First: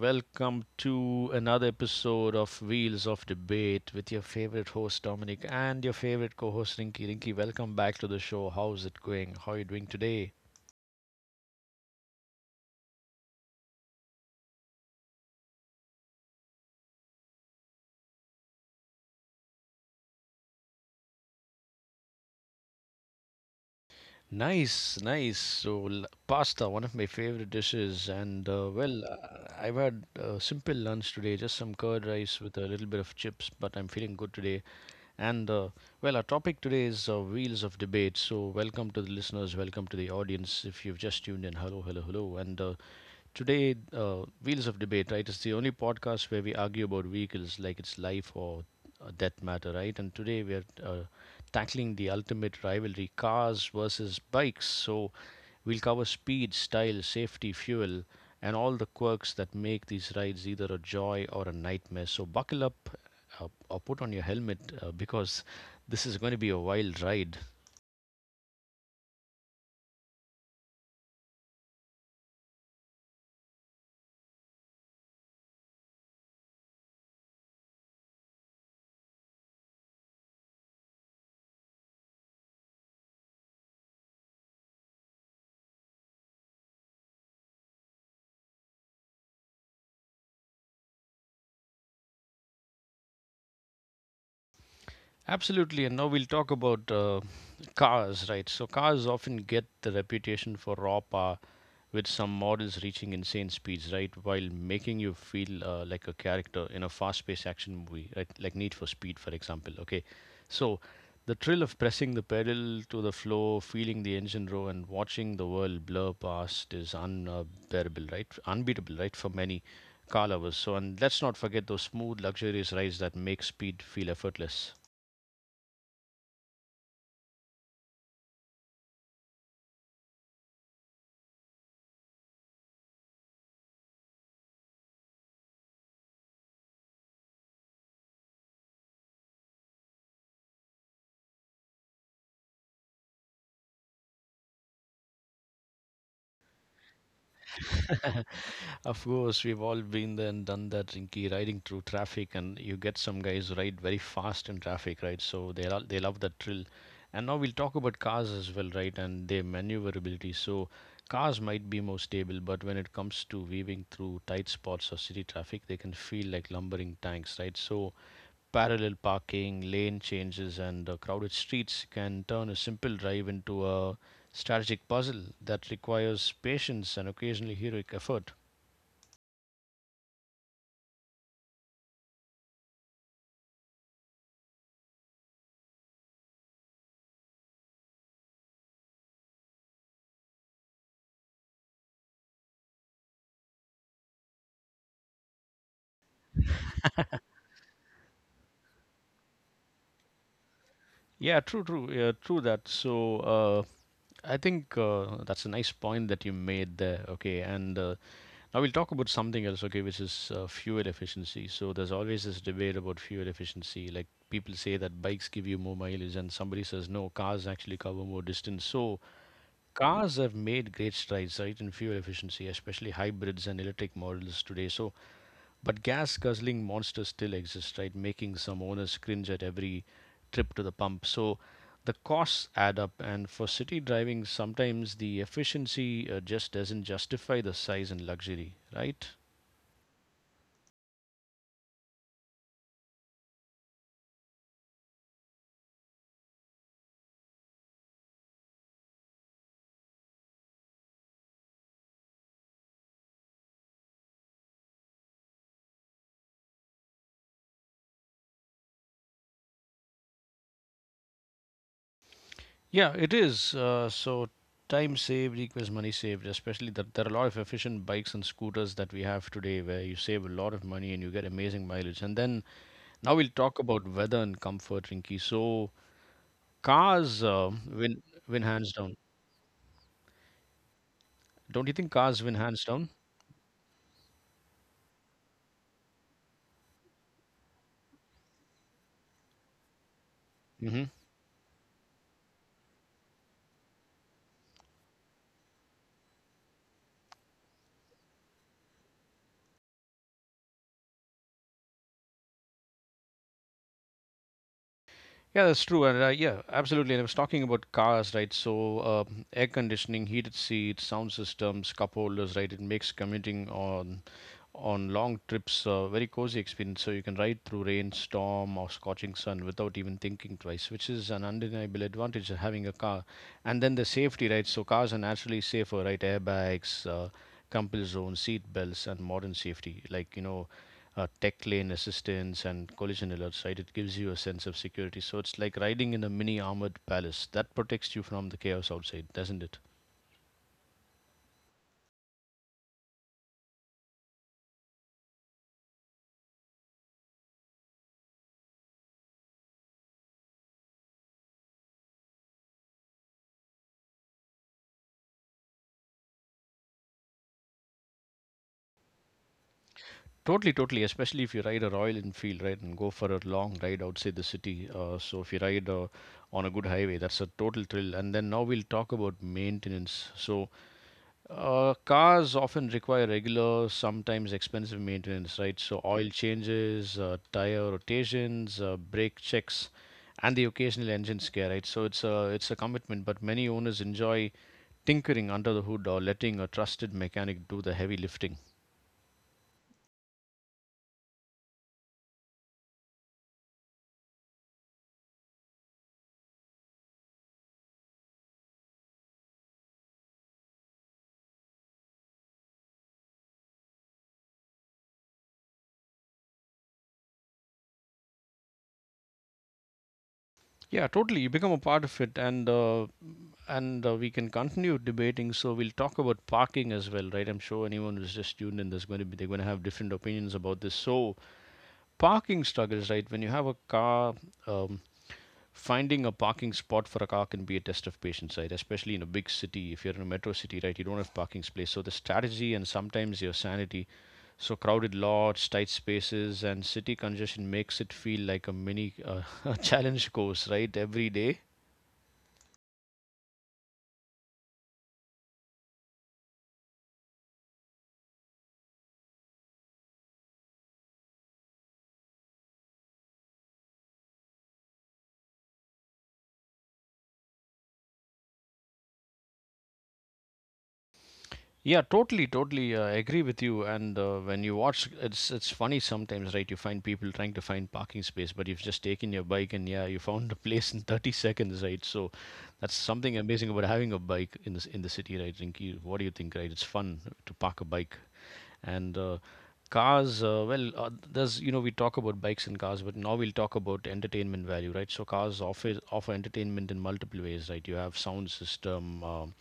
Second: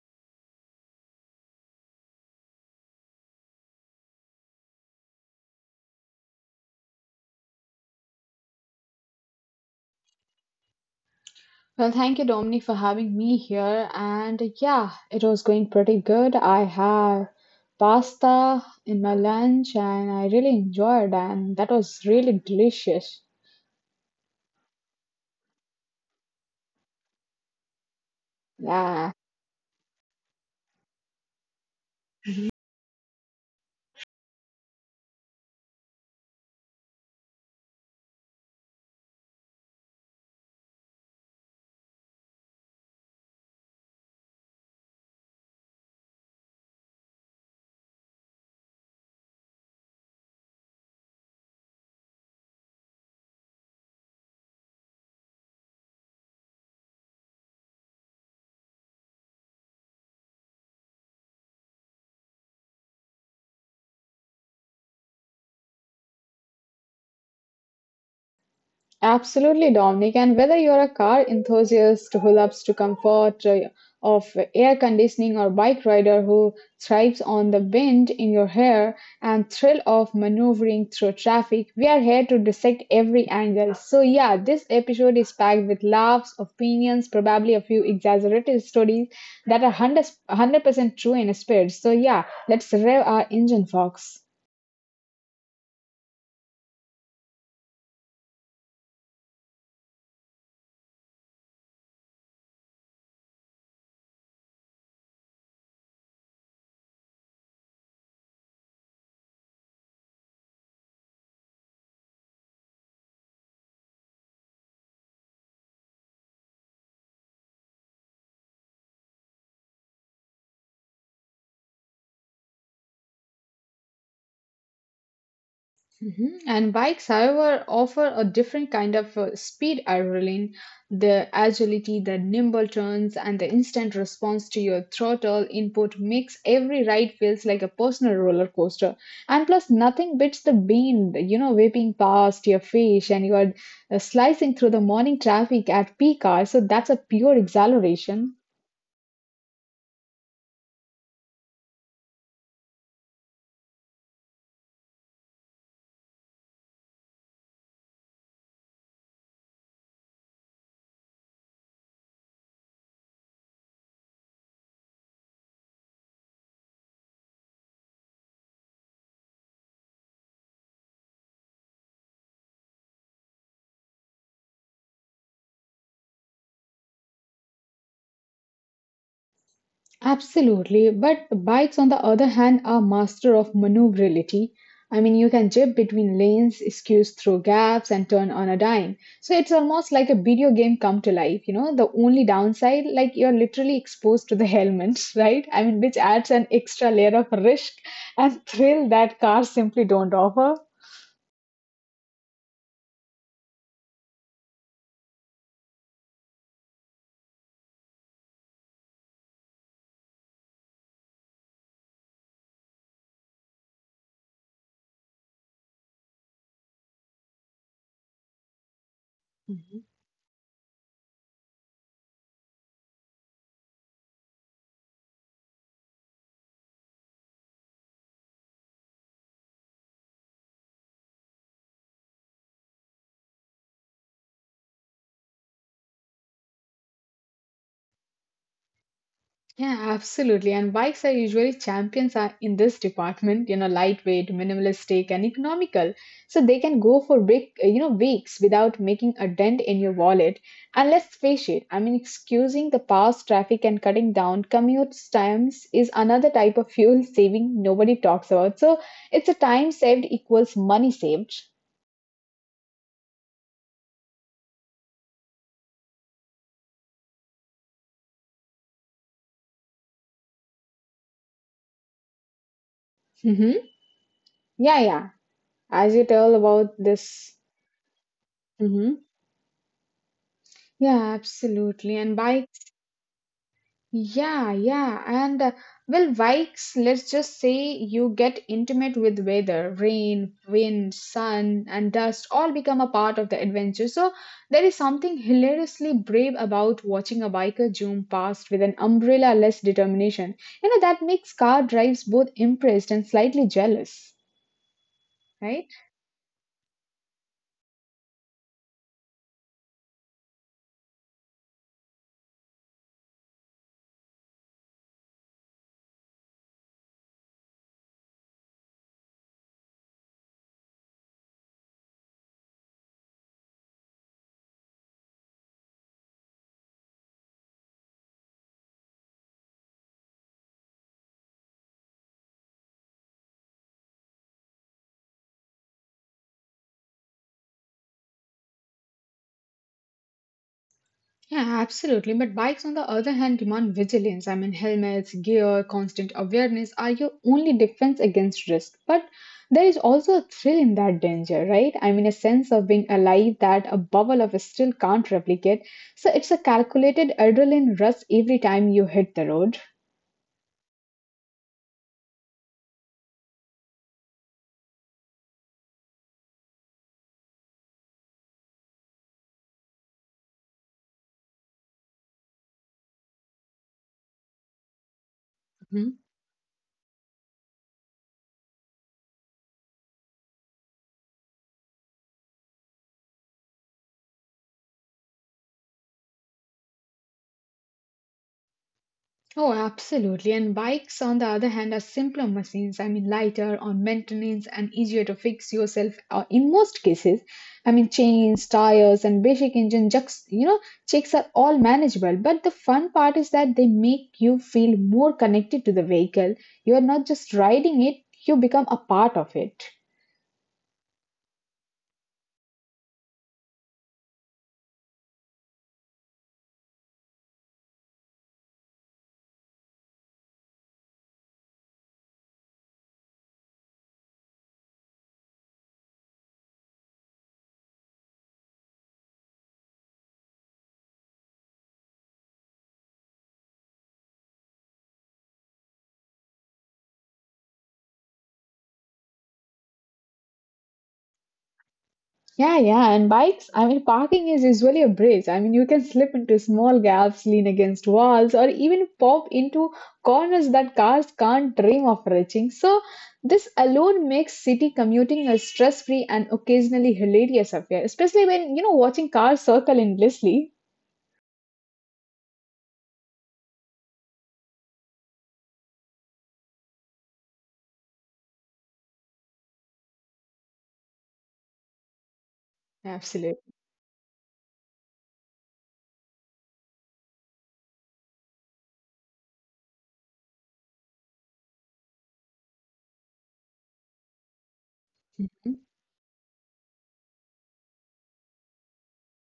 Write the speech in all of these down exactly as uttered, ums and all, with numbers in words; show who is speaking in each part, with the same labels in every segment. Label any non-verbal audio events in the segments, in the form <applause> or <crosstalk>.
Speaker 1: welcome to another episode of Wheels of Debate with your favorite host Dominic and your favorite co-host Rinky. Rinky, welcome back to the show. How's it going? How are you doing today?
Speaker 2: Well, thank you, Dominic, for having me here. And yeah, it was going pretty good. I have pasta in my lunch and I really enjoyed and that was really delicious.
Speaker 1: Nice, nice. So, l- pasta, one of my favorite dishes, and uh, well,
Speaker 2: Yeah.
Speaker 1: uh, I've had a simple lunch today, just some curd rice with a little bit of chips, but I'm feeling good today. And uh, well, our topic today is uh, wheels of debate, So, welcome to the listeners, welcome to the audience. If you've just tuned in, hello, hello, hello. And uh, today, uh, wheels of debate, right? It's the only podcast where we argue about vehicles like it's life or uh, death matter, right? And today we are uh, tackling the ultimate rivalry: cars versus bikes. So, we'll cover speed, style, safety, fuel, and all the quirks that make these rides either a joy or a nightmare. So buckle up, uh, or put on your helmet, uh, because this is going to be a wild ride.
Speaker 2: Absolutely, Dominic. And whether you're a car enthusiast who loves to comfort uh, of air conditioning or bike rider who thrives on the wind in your hair and thrill of maneuvering through traffic, we are here to dissect every angle. So yeah, this episode is packed with laughs, opinions, probably a few exaggerated stories that are one hundred percent true in spirit. So yeah, let's rev our engine, folks.
Speaker 1: Absolutely, and now we'll talk about uh, cars, right? So cars often get the reputation for raw power with some models reaching insane speeds, right? While making you feel uh, like a character in a fast paced action movie, right? Like Need for Speed, for example. Okay. So the thrill of pressing the pedal to the floor, feeling the engine roar, and watching the world blur past is unbearable, right? Unbeatable, right? For many car lovers. So, and let's not forget those smooth, luxurious rides that make speed feel effortless.
Speaker 2: Mhm. And bikes, however, offer a different kind of uh, speed adrenaline. The agility, the nimble turns, and the instant response to your throttle input makes every ride feels like a personal roller coaster. And plus, nothing beats the wind, you know, whipping past your face and you are uh, slicing through the morning traffic at peak hour. So that's a pure exhilaration.
Speaker 1: <laughs> Of course, we've all been there and done that, Rinky, riding through traffic, and you get some guys who ride very fast in traffic, right? So they lo- they love that thrill. And now we'll talk about cars as well, right? And their maneuverability. So cars might be more stable, but when it comes to weaving through tight spots or city traffic, they can feel like lumbering tanks, right? So parallel parking, lane changes, and uh, crowded streets can turn a simple drive into a strategic puzzle that requires patience and occasionally heroic effort.
Speaker 2: Absolutely, but bikes, on the other hand, are master of maneuverability. I mean, you can jib between lanes, squeeze through gaps, and turn on a dime. So it's almost like a video game come to life. You know, the only downside, like you're literally exposed to the helmets, <laughs> right? I mean, which adds an extra layer of risk and thrill that cars simply don't offer.
Speaker 1: Yeah, true, true, yeah, true that. So uh, I think uh, that's a nice point that you made there. Okay, and uh, now we'll talk about something else. Okay, which is uh, fuel efficiency. So there's always this debate about fuel efficiency. Like people say that bikes give you more mileage, and somebody says no, cars actually cover more distance. So cars have made great strides, right, in fuel efficiency, especially hybrids and electric models today. So, but gas guzzling monsters still exist, right, making some owners cringe at every trip to the pump. So, the costs add up, and for city driving, sometimes the efficiency uh, just doesn't justify the size and luxury, right?
Speaker 2: Yeah, absolutely. And bikes are usually champions are in this department, you know, lightweight, minimalistic, and economical. So they can go for big, uh, you know, weeks without making a dent in your wallet. And let's face it, I mean, excusing the past traffic and cutting down commute times is another type of fuel saving nobody talks about. So it's a time saved equals money saved.
Speaker 1: Yeah, it is. Uh, so time saved equals money saved, especially that there are a lot of efficient bikes and scooters that we have today where you save a lot of money and you get amazing mileage. And then now we'll talk
Speaker 2: Mm-hmm.
Speaker 1: about weather and comfort,
Speaker 2: Yeah, yeah.
Speaker 1: Rinky. So
Speaker 2: As you tell about
Speaker 1: cars
Speaker 2: this.
Speaker 1: uh, win win hands down.
Speaker 2: Mm-hmm. Yeah,
Speaker 1: Don't you think
Speaker 2: absolutely.
Speaker 1: cars
Speaker 2: And
Speaker 1: win
Speaker 2: bike.
Speaker 1: hands down?
Speaker 2: Yeah, yeah, and uh, Well, Vikes, let's just say you get intimate with weather, rain,
Speaker 1: Hmm.
Speaker 2: wind, sun, and dust all become a part of the adventure. So there is something hilariously brave about watching a biker zoom past with an umbrella-less determination. You know, that makes car drives both impressed and slightly jealous,
Speaker 1: Yeah, that's
Speaker 2: right?
Speaker 1: true. And uh, yeah, absolutely. And I was talking about cars, right? So uh, air conditioning, heated seats, sound systems, cup holders, right? It makes commuting on on long trips, uh, very cozy experience. So you can ride through rain, storm, or scorching sun without even thinking twice, which is an undeniable advantage of having a car. And then the safety, right? So cars are naturally safer, right? Airbags, uh, compass zones, seat belts, and modern safety, like you know, uh, tech lane assistance and collision alerts. Right? It gives you a sense of security. So it's like riding in a mini armored palace that protects you from the chaos outside, doesn't it?
Speaker 2: Yeah, absolutely. But bikes, on the other hand, demand vigilance. I mean, helmets, gear, constant awareness are your only defense against risk. But there is also a thrill in that danger, right? I mean, a sense of being alive that a bubble of still can't replicate. So it's a calculated adrenaline rush every time you hit the road.
Speaker 1: Totally, totally. Especially if you ride a Royal Enfield, right, and go for a long ride outside the city. Uh, so if you ride uh, on a good highway, that's a total thrill. And then now we'll talk about maintenance. So uh, cars often require regular, sometimes expensive maintenance, right? So oil changes, uh, tire rotations, uh, brake checks, and the occasional engine scare, right? So it's a it's a commitment, but many owners enjoy tinkering under the hood or letting a trusted mechanic do the heavy lifting.
Speaker 2: Oh, absolutely. And bikes, on the other hand, are simpler machines. I mean, lighter on maintenance and easier to fix yourself uh, in most cases. I mean, chains, tires, and basic engine jacks, you know, checks are all manageable. But the fun part is that they make you feel more connected to the vehicle. You are not just riding it, you become a part of it.
Speaker 1: Yeah, totally. You become a part of it, and uh, and uh, we can continue debating. So we'll talk about parking as well, right? I'm sure anyone who's just tuned in, there's going to be they're going to have different opinions about this. So parking struggles, right? When you have a car, um, finding a parking spot for a car can be a test of patience, right? Especially in a big city, if you're in a metro city, right? You don't have parking space, so the strategy and sometimes your sanity. So crowded lots, tight spaces, and city congestion makes it feel like a mini uh, <laughs> challenge course, right? Every day.
Speaker 2: Yeah, yeah, and bikes, I mean, parking is usually a bridge. I mean, you can slip into small gaps, lean against walls, or even pop into corners that cars can't dream of reaching. So, this alone makes city commuting a stress-free and occasionally hilarious affair, especially when, you know, watching cars circle endlessly.
Speaker 1: Yeah, totally, totally uh, agree with you. And uh, when you watch, it's it's funny sometimes, right? You find people trying to find parking space, but you've just taken your bike and yeah, you found a place in thirty seconds, right? So that's something
Speaker 2: Absolutely.
Speaker 1: amazing about having a bike in this in the city, right? Rinky, what do you think, right? It's fun to park a bike and. Uh, cars, uh, well uh, there's you know we talk about bikes and cars but now we'll talk about entertainment value, right? So cars offer offer entertainment in multiple ways, right? You have sound system, um,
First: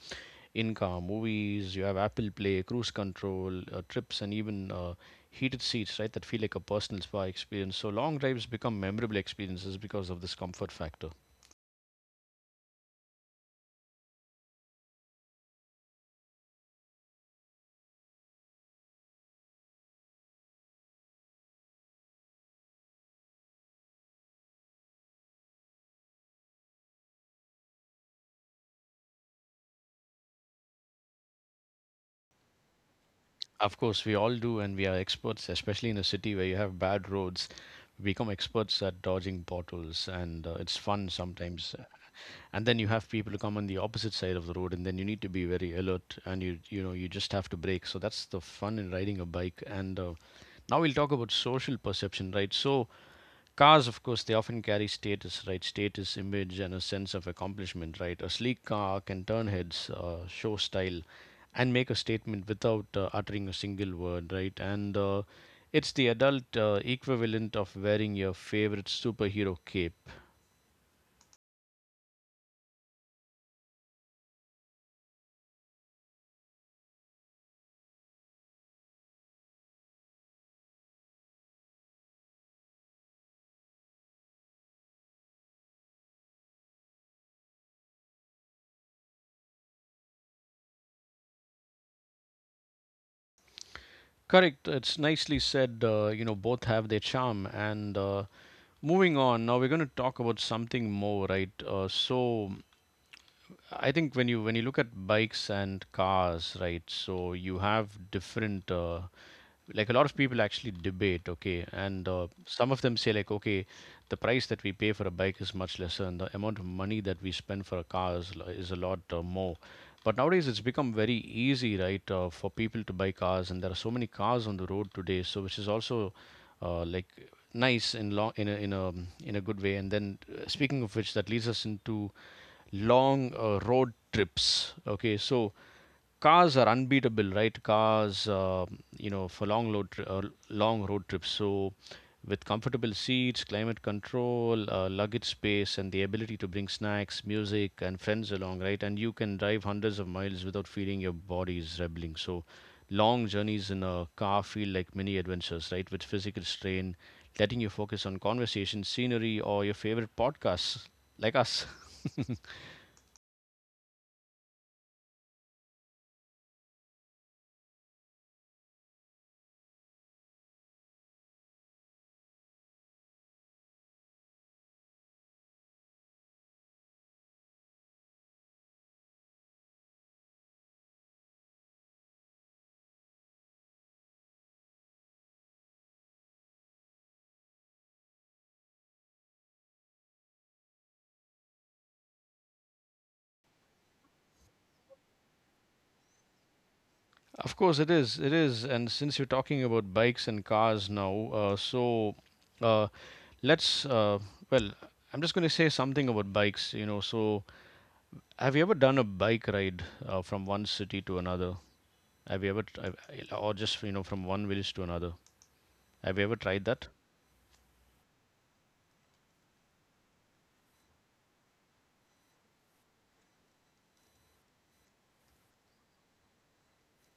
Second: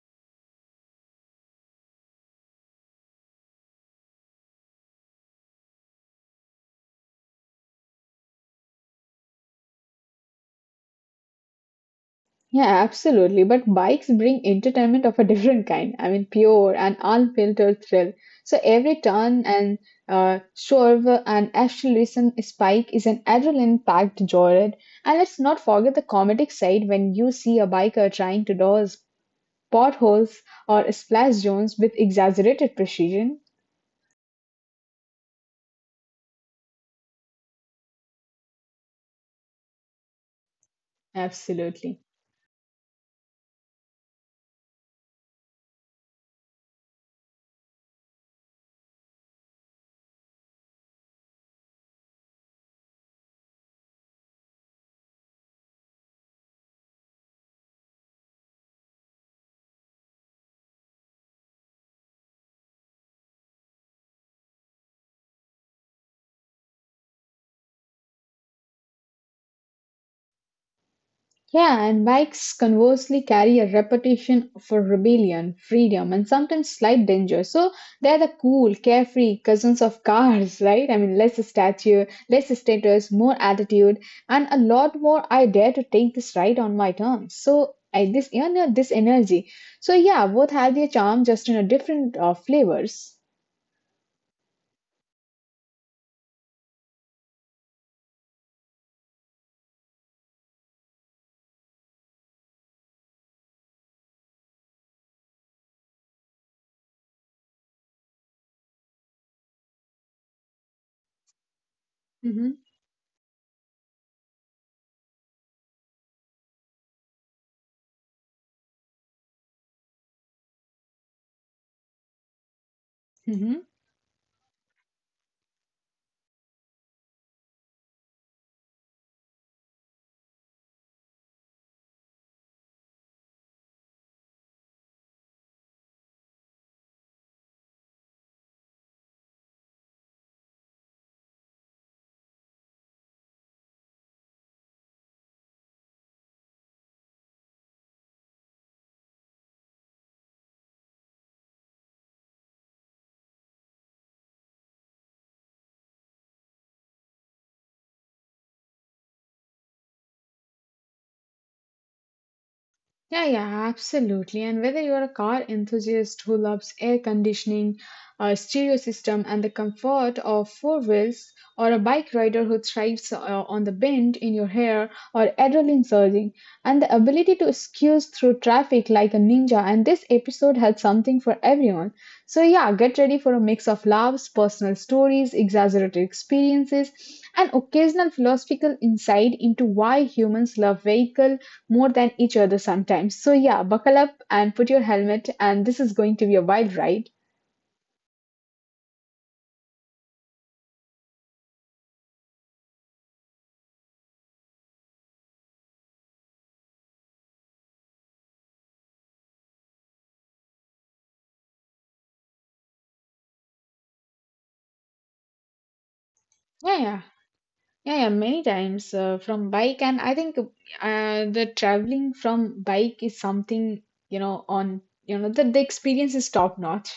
Speaker 1: in-car movies. You have Apple Play, cruise control, uh, trips, and even uh, heated seats, right? That feel like a personal spa experience. So long drives become memorable experiences because of this comfort factor.
Speaker 2: Yeah, absolutely. But bikes bring entertainment of a different kind. I mean, pure and unfiltered thrill. So every turn and uh, swerve and acceleration spike is an adrenaline-packed joyride. And let's not forget the comedic side when you see a biker trying to dodge potholes or splash zones with exaggerated precision.
Speaker 1: Of course, we all do, and we are experts, especially in a city where you have bad roads. We become experts at dodging potholes, and uh, it's fun sometimes.
Speaker 2: Absolutely.
Speaker 1: And then you have people who come on the opposite side of the road, and then you need to be very alert, and you you know you just have to brake. So that's the fun in riding a bike. And uh, now we'll talk about social perception, right? So cars, of course, they often carry status, right? Status, image, and a sense of accomplishment, right? A sleek car can turn heads, uh, show style, and make a statement without uh, uttering a single word, right? And uh, it's the adult uh, equivalent of wearing your favorite superhero cape.
Speaker 2: Yeah, and bikes conversely carry a reputation for rebellion, freedom, and sometimes slight danger. So they're the cool, carefree cousins of cars, <laughs> right? I mean, less stature, less status, more attitude, and a lot more. I dare to take this ride on my terms. So I this you know this energy. So yeah, both have their charm, just in a different uh, flavors.
Speaker 1: Correct. It's nicely said. Uh, you know, both have their charm. And uh, moving on, now we're going to talk about something more, right? Uh, so I think when you when you look at bikes and cars, right? So you have different uh, like a lot of people actually debate, okay, and uh,
Speaker 2: hmm
Speaker 1: some of them say like, okay, the price that we pay for a bike is much lesser, and the amount of money that we spend for a car is, lo- is a lot uh, more. But nowadays, it's become very easy, right, uh, for people to buy cars, and
Speaker 2: hmm
Speaker 1: there are so many cars on the road today. So, which is also uh, like nice in long in a in a in a good way. And then, uh, speaking of which, that leads us into long uh, road trips. Okay, so cars are unbeatable, right? Cars, uh, you know, for long load tri- uh, long road trips. So with comfortable seats, climate control, uh, luggage space, and the ability to bring snacks, music, and friends along, right? And you can drive hundreds of miles without feeling your body is rebelling. So long journeys in a car feel like mini adventures, right? With physical strain, letting you focus on conversation, scenery, or your favorite podcasts like us. <laughs>
Speaker 2: Yeah, yeah, absolutely. And whether you're a car enthusiast who loves air conditioning, a stereo system, and the comfort of four wheels, or a bike rider who thrives uh, on the bend in your hair or adrenaline surging, and the ability to excuse through traffic like a ninja, and this episode had something for everyone. So, yeah, get ready for a mix of laughs, personal stories, exaggerated experiences, and occasional philosophical insight into why humans love vehicles more than each other sometimes. So yeah, buckle up and put your helmet, and this is going to be a wild ride.
Speaker 1: Of course, it is. It is. And since you're talking about bikes and cars now, uh, so uh, let's, uh, well, I'm just going to say something about bikes, you know. So, have you ever done a bike ride uh, from one city to another? Have you ever, t- have- or just, you know, from one village to another? Have you ever tried
Speaker 2: Yeah,
Speaker 1: that?
Speaker 2: yeah, yeah, yeah. Many times uh, from bike, and I think uh, the traveling from bike is something you know on you know that the experience is top notch.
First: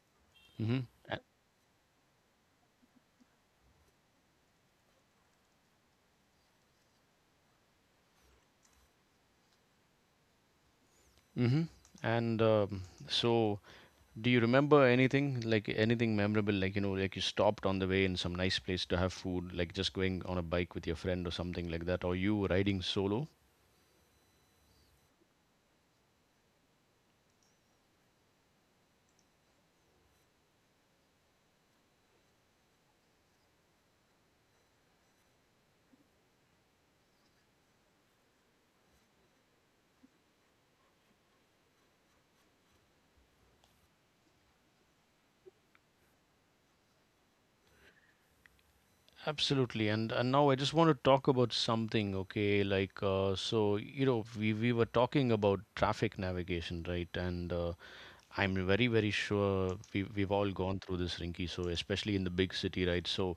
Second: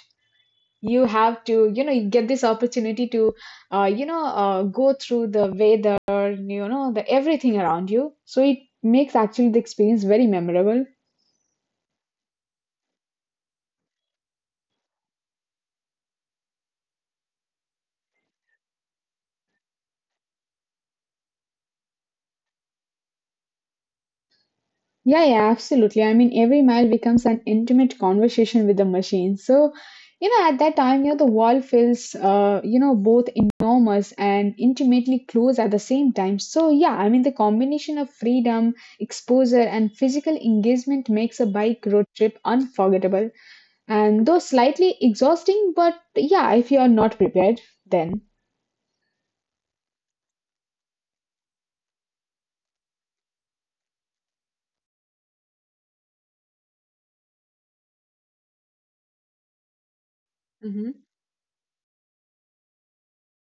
Speaker 1: Mm-hmm.
Speaker 2: You have to you know you get this opportunity to uh, you know uh, go through the weather, you know the everything around you. So it makes actually the experience very memorable.
Speaker 1: Mm-hmm. And um, so Do you remember anything like anything memorable? Like you know, like you stopped on the way in some nice place to have food, like just going on a bike with your friend or something like that, or you riding solo?
Speaker 2: Yeah, yeah, absolutely. I mean, every mile becomes an intimate conversation with the machine. So, you know, at that time, you know, the world feels, uh, you know, both enormous and intimately close at the same time. So, yeah, I mean, the combination of freedom, exposure, and physical engagement makes a bike road trip unforgettable. And though slightly exhausting, but yeah, if you are not prepared, then.
Speaker 1: Absolutely. And and now I just want to talk about something. Okay, like uh, so you know we we were talking about traffic navigation, right? And uh, I'm very very sure we we've all
Speaker 2: Mhm.
Speaker 1: gone through this, Rinky. So especially in the big city, right? So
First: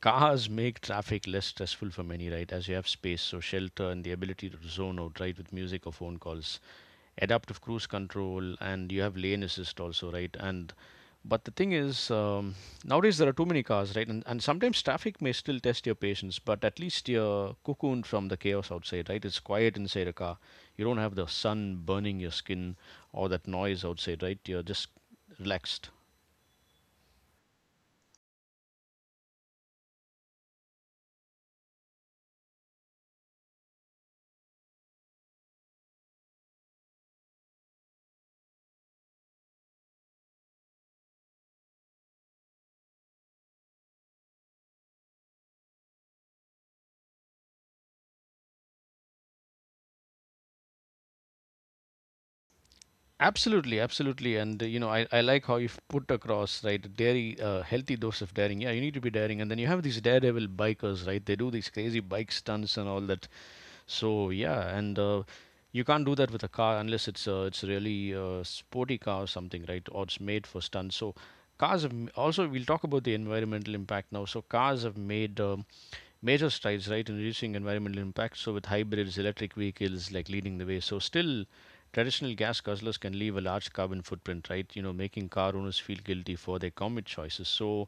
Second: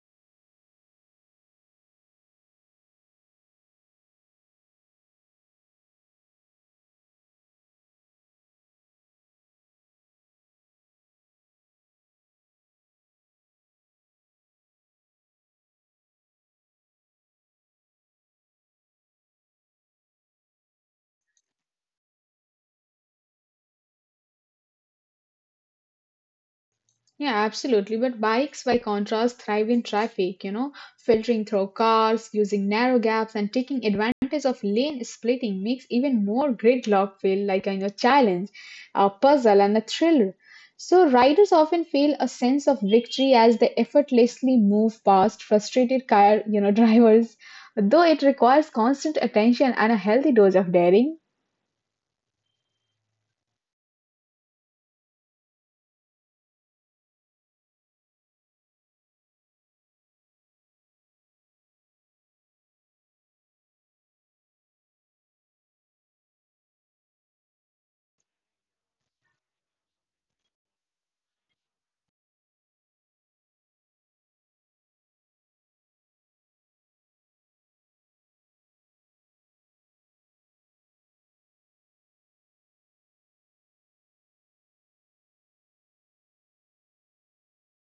Speaker 1: cars make traffic less stressful for many, right? As you have space, so shelter and the ability to zone out, right, with music or phone calls, adaptive cruise control, and you have lane assist also, right? And but the thing is, um, nowadays there are too many cars, right? And, and sometimes traffic may still test your patience, but at least you're cocooned from the chaos outside, right? It's quiet inside a car. You don't have the sun burning your skin or that noise outside, right? You're just relaxed.
Speaker 2: Yeah, absolutely. But bikes, by contrast, thrive in traffic, you know, filtering through cars, using narrow gaps, and taking advantage of lane splitting makes even more gridlock feel like a you know, challenge, a puzzle, and a thriller. So, riders often feel a sense of victory as they effortlessly move past frustrated car, you know, <laughs> drivers, though it requires constant attention and a healthy dose of daring.
Speaker 1: Absolutely, absolutely, and uh, you know, I, I like how you've put across right dairy, uh, healthy dose of daring. Yeah, you need to be daring, and then you have these daredevil bikers, right? They do these crazy bike stunts and all that. So yeah, and uh, you can't do that with a car unless it's uh, it's really uh, sporty car or something, right? Or it's made for stunts. So cars have m- also we'll talk about the environmental impact now. So cars have made um, major strides, right, in reducing environmental impact. So with hybrids, electric vehicles like leading the way. So still. Traditional gas guzzlers can leave a large carbon footprint, right? You know, making car owners feel guilty for their commute choices. So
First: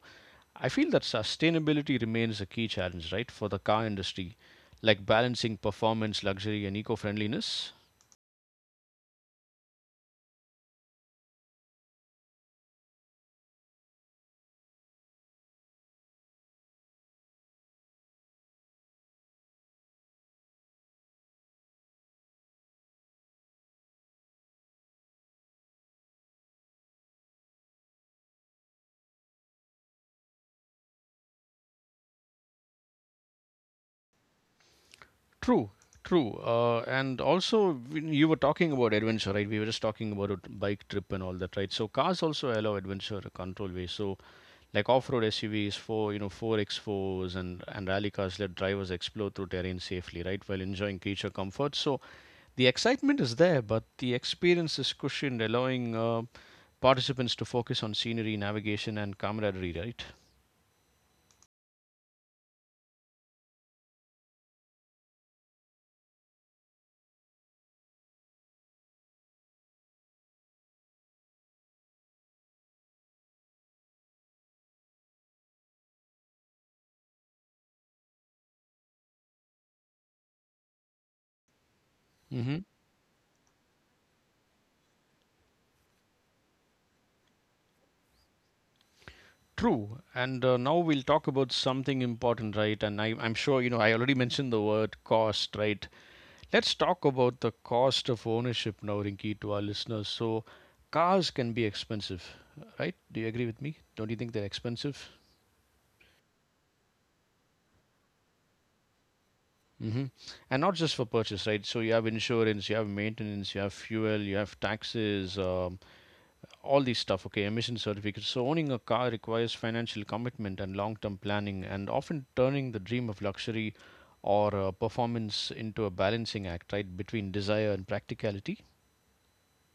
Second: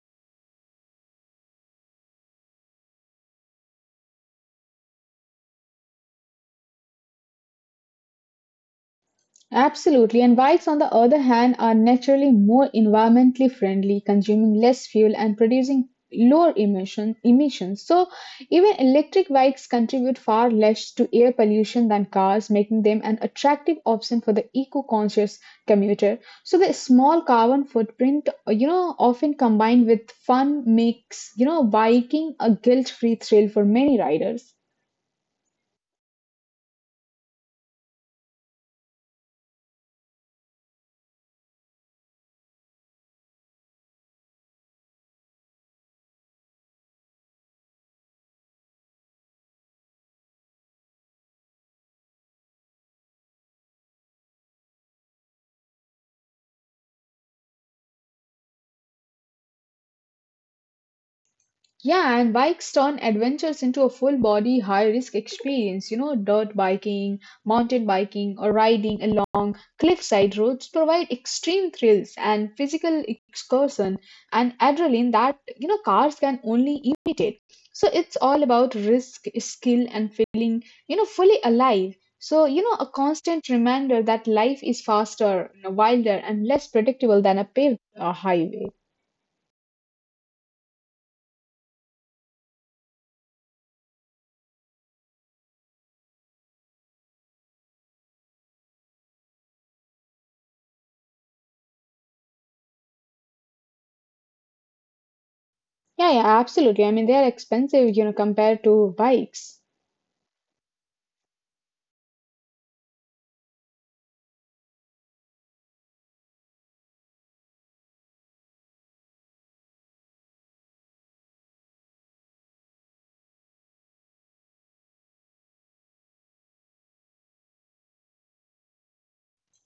Speaker 1: I feel that sustainability remains a key challenge, right, for the car industry, like balancing performance, luxury, and eco-friendliness.
Speaker 2: Absolutely. And bikes, on the other hand, are naturally more environmentally friendly, consuming less fuel and producing lower emission emissions. So even electric bikes contribute far less to air pollution than cars, making them an attractive option for the eco-conscious commuter. So the small carbon footprint, you know, often combined with fun makes, you know, biking a guilt-free thrill for many riders.
Speaker 1: True, true. Uh, and also, when you were talking about adventure, right? We were just talking about a bike trip and all that, right? So cars also allow adventure a control way. So like off-road S U Vs, four you know four X fours and and rally cars let drivers explore through terrain safely, right, while enjoying creature comfort. So the excitement is there, but the experience is cushioned, allowing uh, participants to focus on scenery, navigation, and camaraderie, right?
Speaker 2: Yeah, and bikes turn adventures into a full body, high risk experience. You know, dirt biking, mountain biking, or riding along cliffside roads provide extreme thrills and physical excursion and adrenaline that, you know, cars can only imitate. So it's all about risk, skill, and feeling, you know, fully alive. So,
Speaker 1: Hmm.
Speaker 2: you know, a constant reminder that life is faster, wilder, and less predictable than a paved uh, highway.
Speaker 1: True. And uh, now we'll talk about something important, right? And I, I'm sure, you know, I already mentioned the word cost, right? Let's talk about the cost of ownership now, Rinki, to our listeners. So cars can be expensive, right? Do you agree with me? Don't you think they're expensive?
Speaker 2: Yeah, yeah, absolutely. I mean, they are expensive, you know, compared to bikes.
Speaker 1: Hmm. And not just for purchase, right? So you have insurance, you have maintenance, you have fuel, you have taxes, um, all these stuff, okay? Emission certificates. So owning a car requires financial commitment and long term planning, and often turning the dream of luxury or uh, performance into a balancing act, right, between desire and practicality.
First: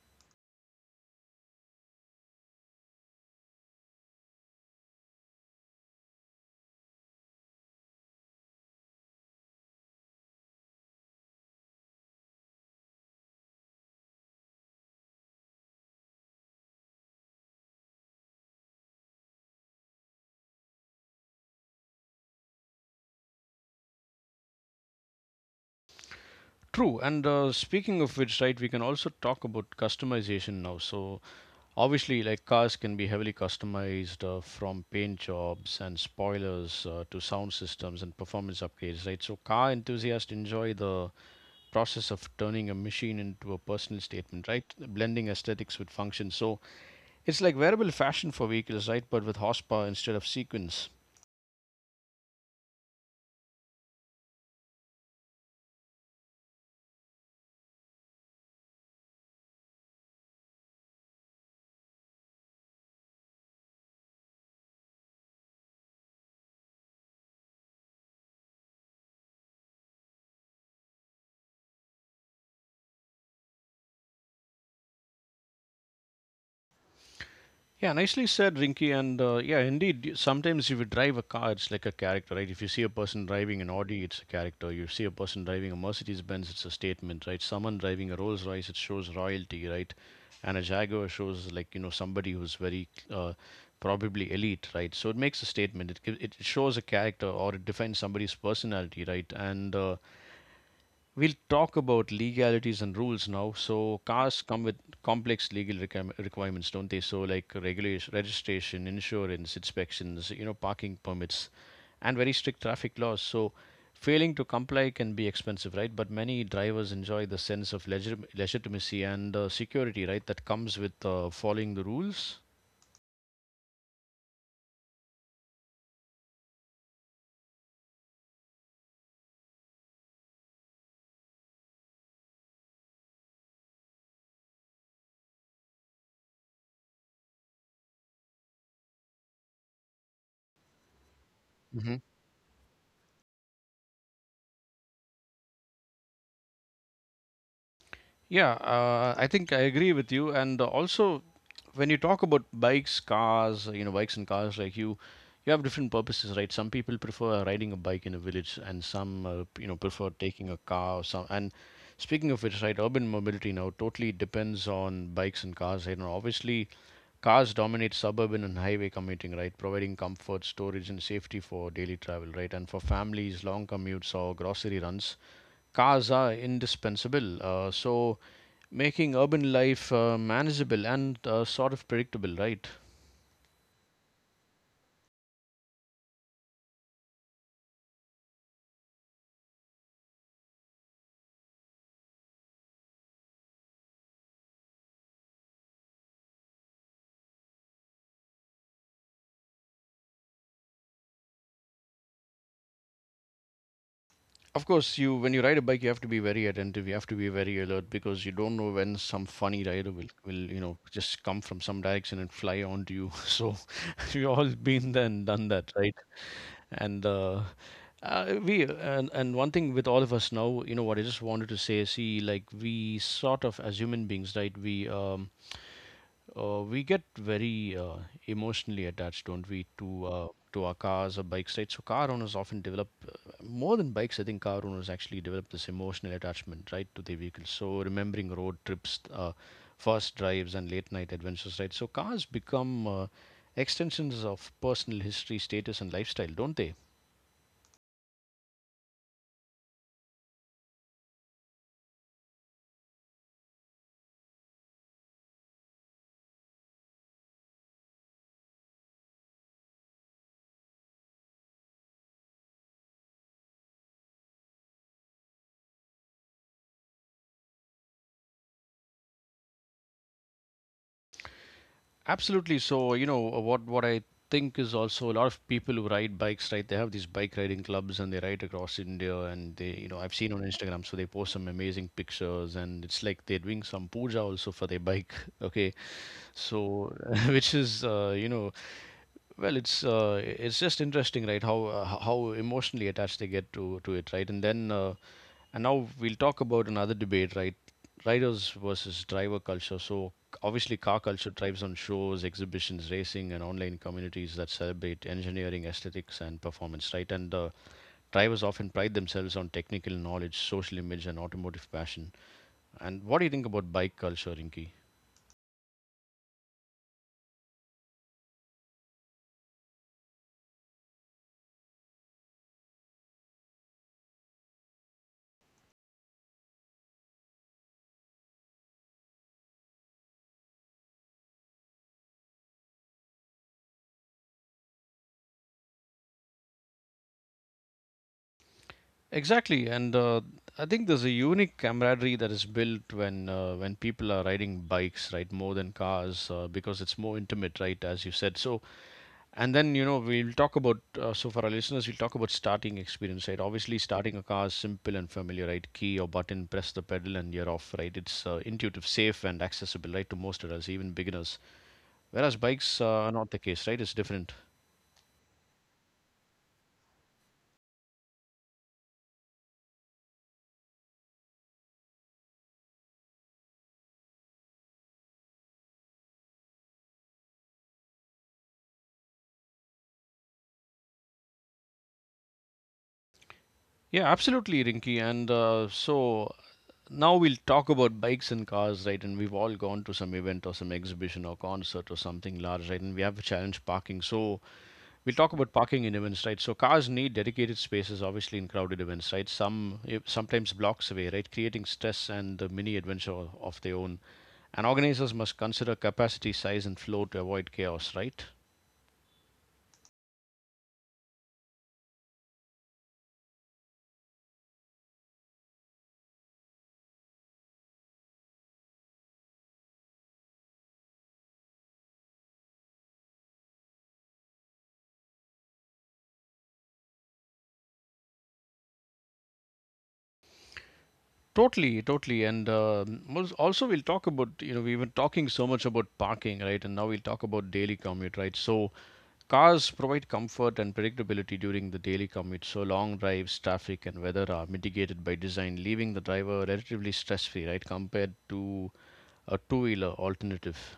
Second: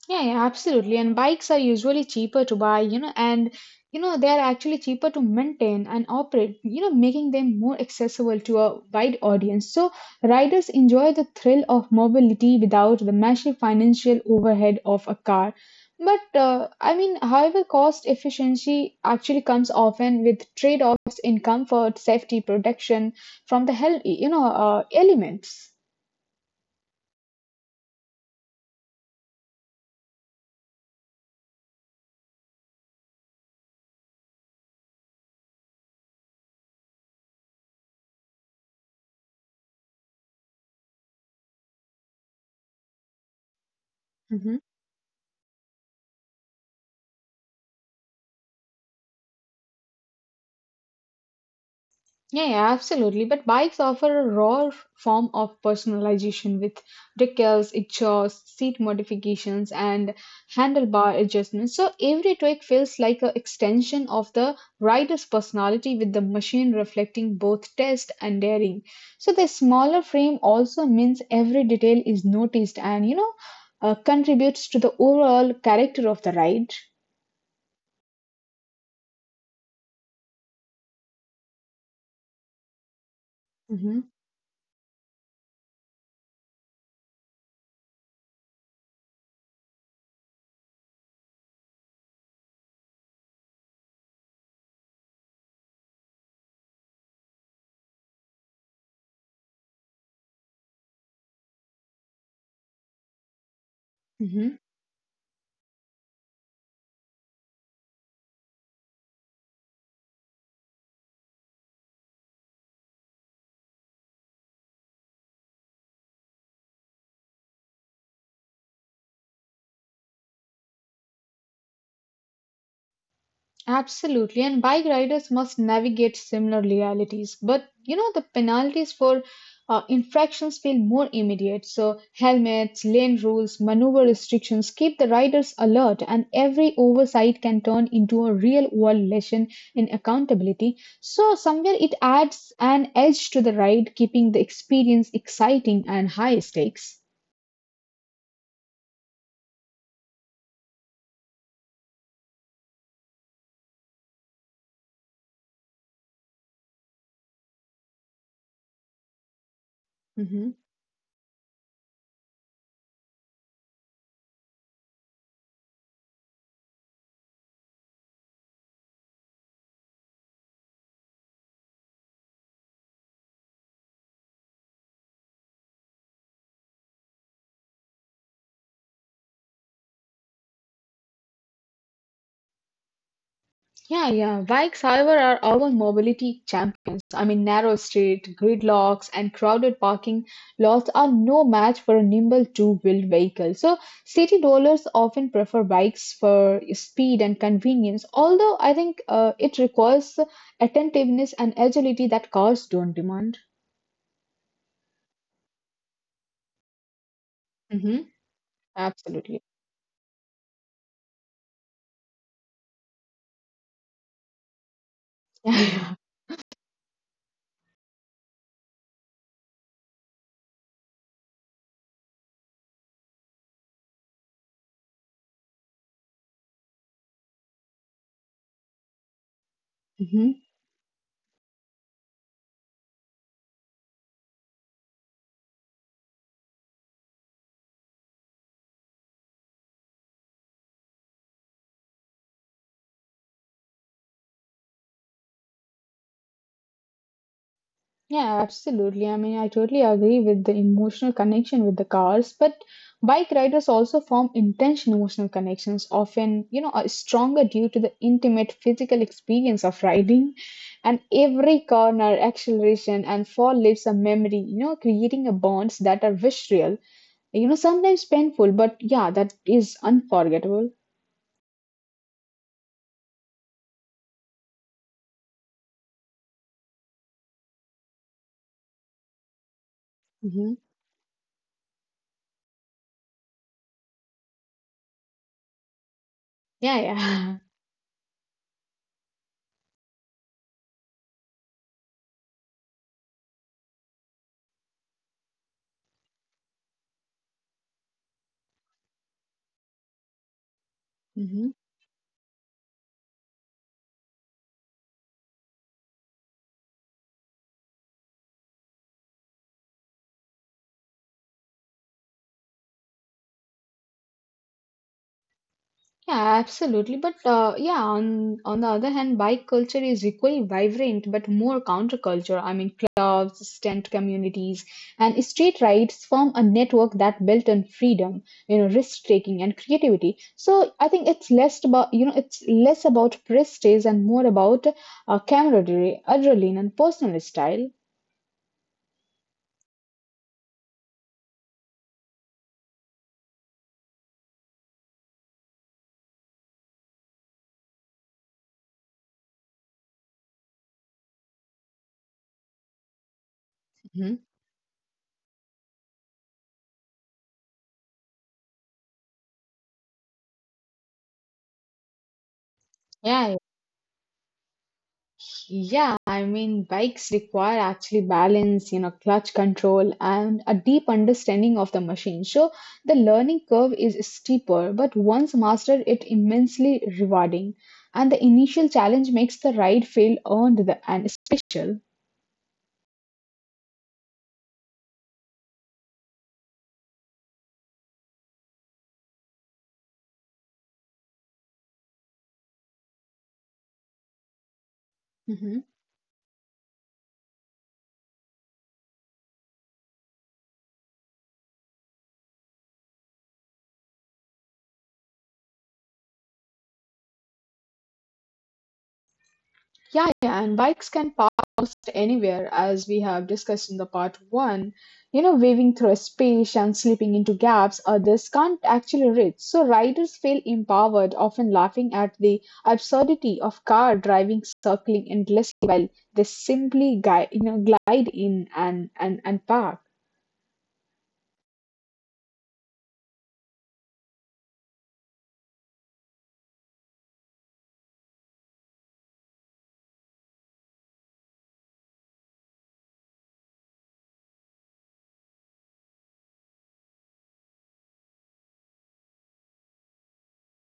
Speaker 2: Yeah, yeah, absolutely. And bikes are usually cheaper to buy, you know, and you know, they are actually cheaper to maintain and operate, you know, making them more accessible to a wide audience. So riders enjoy the thrill of mobility without the massive financial overhead of a car. But uh, I mean, however, cost efficiency actually comes often with trade-offs in comfort, safety, protection from the hell, you know, uh, elements.
Speaker 1: True, and uh, speaking of which, right, we can also talk about customization now. So obviously, like cars can be heavily customized uh, from paint jobs and spoilers uh, to sound systems and performance upgrades, right? So car enthusiasts enjoy the process of turning a machine into a personal statement,
Speaker 2: Mhm.
Speaker 1: right? Blending aesthetics with function. So it's like wearable fashion for vehicles, right? But with horsepower instead of sequence.
Speaker 2: Yeah, yeah, absolutely. But bikes offer a raw form of personalization with decals, exhaust, seat modifications, and handlebar adjustments. So every tweak feels like an extension of the rider's personality, with the machine reflecting both taste and daring. So the smaller frame also means every detail is noticed and you know uh, contributes to the overall character of the ride.
Speaker 1: Yeah, nicely said, Rinky. And uh, yeah, indeed, y- sometimes if you drive a car, it's like a character, right? If you see a person driving an
Speaker 2: Mm-hmm.
Speaker 1: Audi, it's a character. You see a person driving a Mercedes Benz, it's a statement, right? Someone driving a Rolls Royce, it shows royalty, right? And a Jaguar shows like, you know, somebody who's very uh, probably elite, right? So it makes a statement. It, gi- it shows a character or it defines somebody's personality, right? And uh, we'll talk about legalities and rules now. So cars come with complex legal requirem- requirements, don't they? So like regulation, registration, insurance, inspections, you know, parking permits, and very strict traffic laws. So failing to comply can be expensive, right? But many drivers enjoy the sense of legit- legitimacy and uh, security, right, that comes with uh, following the rules.
Speaker 2: Absolutely, and bike riders must navigate similar realities. But you know, the penalties for uh, infractions feel more immediate. So, helmets, lane rules, maneuver restrictions keep the riders alert, and every oversight can turn into a real world lesson in accountability. So, somewhere it
Speaker 1: Hmm.
Speaker 2: adds an edge to the ride, keeping the experience exciting and high stakes.
Speaker 1: Yeah, uh, I think I agree with you. And uh, also, when you talk about bikes, cars, you know, bikes and cars, like you, you have different purposes, right? Some people prefer riding a bike in a village, and some, uh, you know, prefer
Speaker 2: Mhm.
Speaker 1: taking a car or some. And speaking of which, right, urban mobility now totally depends on bikes and cars. You know, obviously, cars dominate suburban and highway commuting, right, providing comfort, storage, and safety for daily travel, right, and for families, long commutes or grocery runs, cars are indispensable. Uh, so making urban life uh, manageable and uh, sort of predictable, right?
Speaker 2: Yeah, yeah. Bikes, however, are urban mobility champions. I mean, narrow street, gridlocks, and crowded parking lots are no match for a nimble two-wheeled vehicle. So, city dwellers often prefer bikes for speed and convenience, although I think uh, it requires attentiveness and agility that cars don't demand.
Speaker 1: Of course, you when you ride a bike, you have to be very attentive. You have to be very alert
Speaker 2: hmm
Speaker 1: because you don't know when some
Speaker 2: Absolutely. <laughs>
Speaker 1: funny rider will, will you know just come from some direction and fly onto you. <laughs> So <laughs> we all been there and done that,
Speaker 2: Yeah.
Speaker 1: right? And uh, uh, we and and one thing with all of us now, you know what I just wanted to say. See, like we sort of as human beings, right? We um, Uh, we get very uh, emotionally attached, don't we, to uh,
Speaker 2: Mm-hmm.
Speaker 1: to our cars or bikes, right? So car owners often develop uh, more than bikes. I think car owners actually develop this emotional attachment, right, to their vehicles. So remembering road trips, uh, first drives, and late night adventures, right? So cars become uh, extensions of personal history, status, and lifestyle, don't they?
Speaker 2: Yeah, absolutely. I mean, I totally agree with the emotional connection with the cars, but bike riders also form intense emotional connections, often, you know, are stronger due to the intimate physical experience of riding. And every corner, acceleration, and fall leaves a memory, you know, creating a bonds that are visceral, you know, sometimes painful, but yeah, that is unforgettable.
Speaker 1: Absolutely. So, you know, uh, what what I think is also a lot of people who ride bikes, right? They have these bike riding clubs and they ride across India and they, you know, I've seen
Speaker 2: hmm
Speaker 1: on Instagram, so they post some amazing pictures and it's like they're doing some puja also for their bike. <laughs> Okay.
Speaker 2: Yeah,
Speaker 1: So
Speaker 2: yeah.
Speaker 1: <laughs> which is, uh, you know, well, it's uh, it's just interesting, right? How uh, h- how emotionally attached they get to to it, right? And then uh, and now we'll talk about another debate, right? Riders versus driver culture. So c- obviously, car culture
Speaker 2: <laughs>
Speaker 1: thrives on shows, exhibitions, racing, and online communities that celebrate engineering, aesthetics, and performance. Right, and the drivers often pride themselves on technical knowledge, social image, and automotive passion. And what do you think about bike culture, Rinki?
Speaker 2: Yeah, absolutely. But uh, yeah, on on the other hand, bike culture is equally vibrant but more counterculture. I mean, clubs, tent communities, and street rides form a network that built on freedom, you know, risk taking and creativity. So I think it's less about you know it's less about prestige and more about uh, camaraderie, adrenaline, and personal style.
Speaker 1: Exactly, and uh, I think there's a unique camaraderie that is built when uh, when people are riding bikes, right, more than cars, uh, because it's more intimate, right, as you said. So and then, you know, we'll talk about, uh, so for our listeners, we'll talk about starting experience, right? Obviously,
Speaker 2: hmm
Speaker 1: starting a car is simple and familiar, right? Key or button, press the pedal, and you're off, right? It's uh, intuitive, safe, and accessible, right, to most of us, even beginners. Whereas bikes uh, are
Speaker 2: Yeah,
Speaker 1: not the case, right? It's different.
Speaker 2: yeah, I mean, bikes require actually balance, you know, clutch control, and a deep understanding of the machine. So the learning curve is steeper, but once mastered, it immensely rewarding. And the initial challenge makes the ride feel earned the, and special.
Speaker 1: Yeah, absolutely, Rinky. And uh, so now we'll talk about bikes and cars, right? And we've all gone to some event or some exhibition or concert or something large, right? And we have a challenge parking. So we'll talk about parking in event sites. So cars need dedicated spaces, obviously, in crowded event sites. Some eh, sometimes blocks away, right, creating stress and the mini adventure of their own. And organizers must consider capacity, size, and flow to avoid chaos, right?
Speaker 2: Yeah, yeah, and bikes can park almost anywhere, as we have discussed in the part one. You know, weaving through space and slipping into gaps others can't actually reach. So riders feel empowered, often laughing at the absurdity of car driving, circling endlessly while they simply guide, you know, glide in and and and park.
Speaker 1: Totally, totally, and um, also we'll talk about you know we've been talking so much about parking, right? And now we'll talk about daily commute, right? So cars provide comfort and predictability during the daily commute, so long drives, traffic, and weather are mitigated by design, leaving the driver relatively stress free, right, compared to a two wheeler alternative.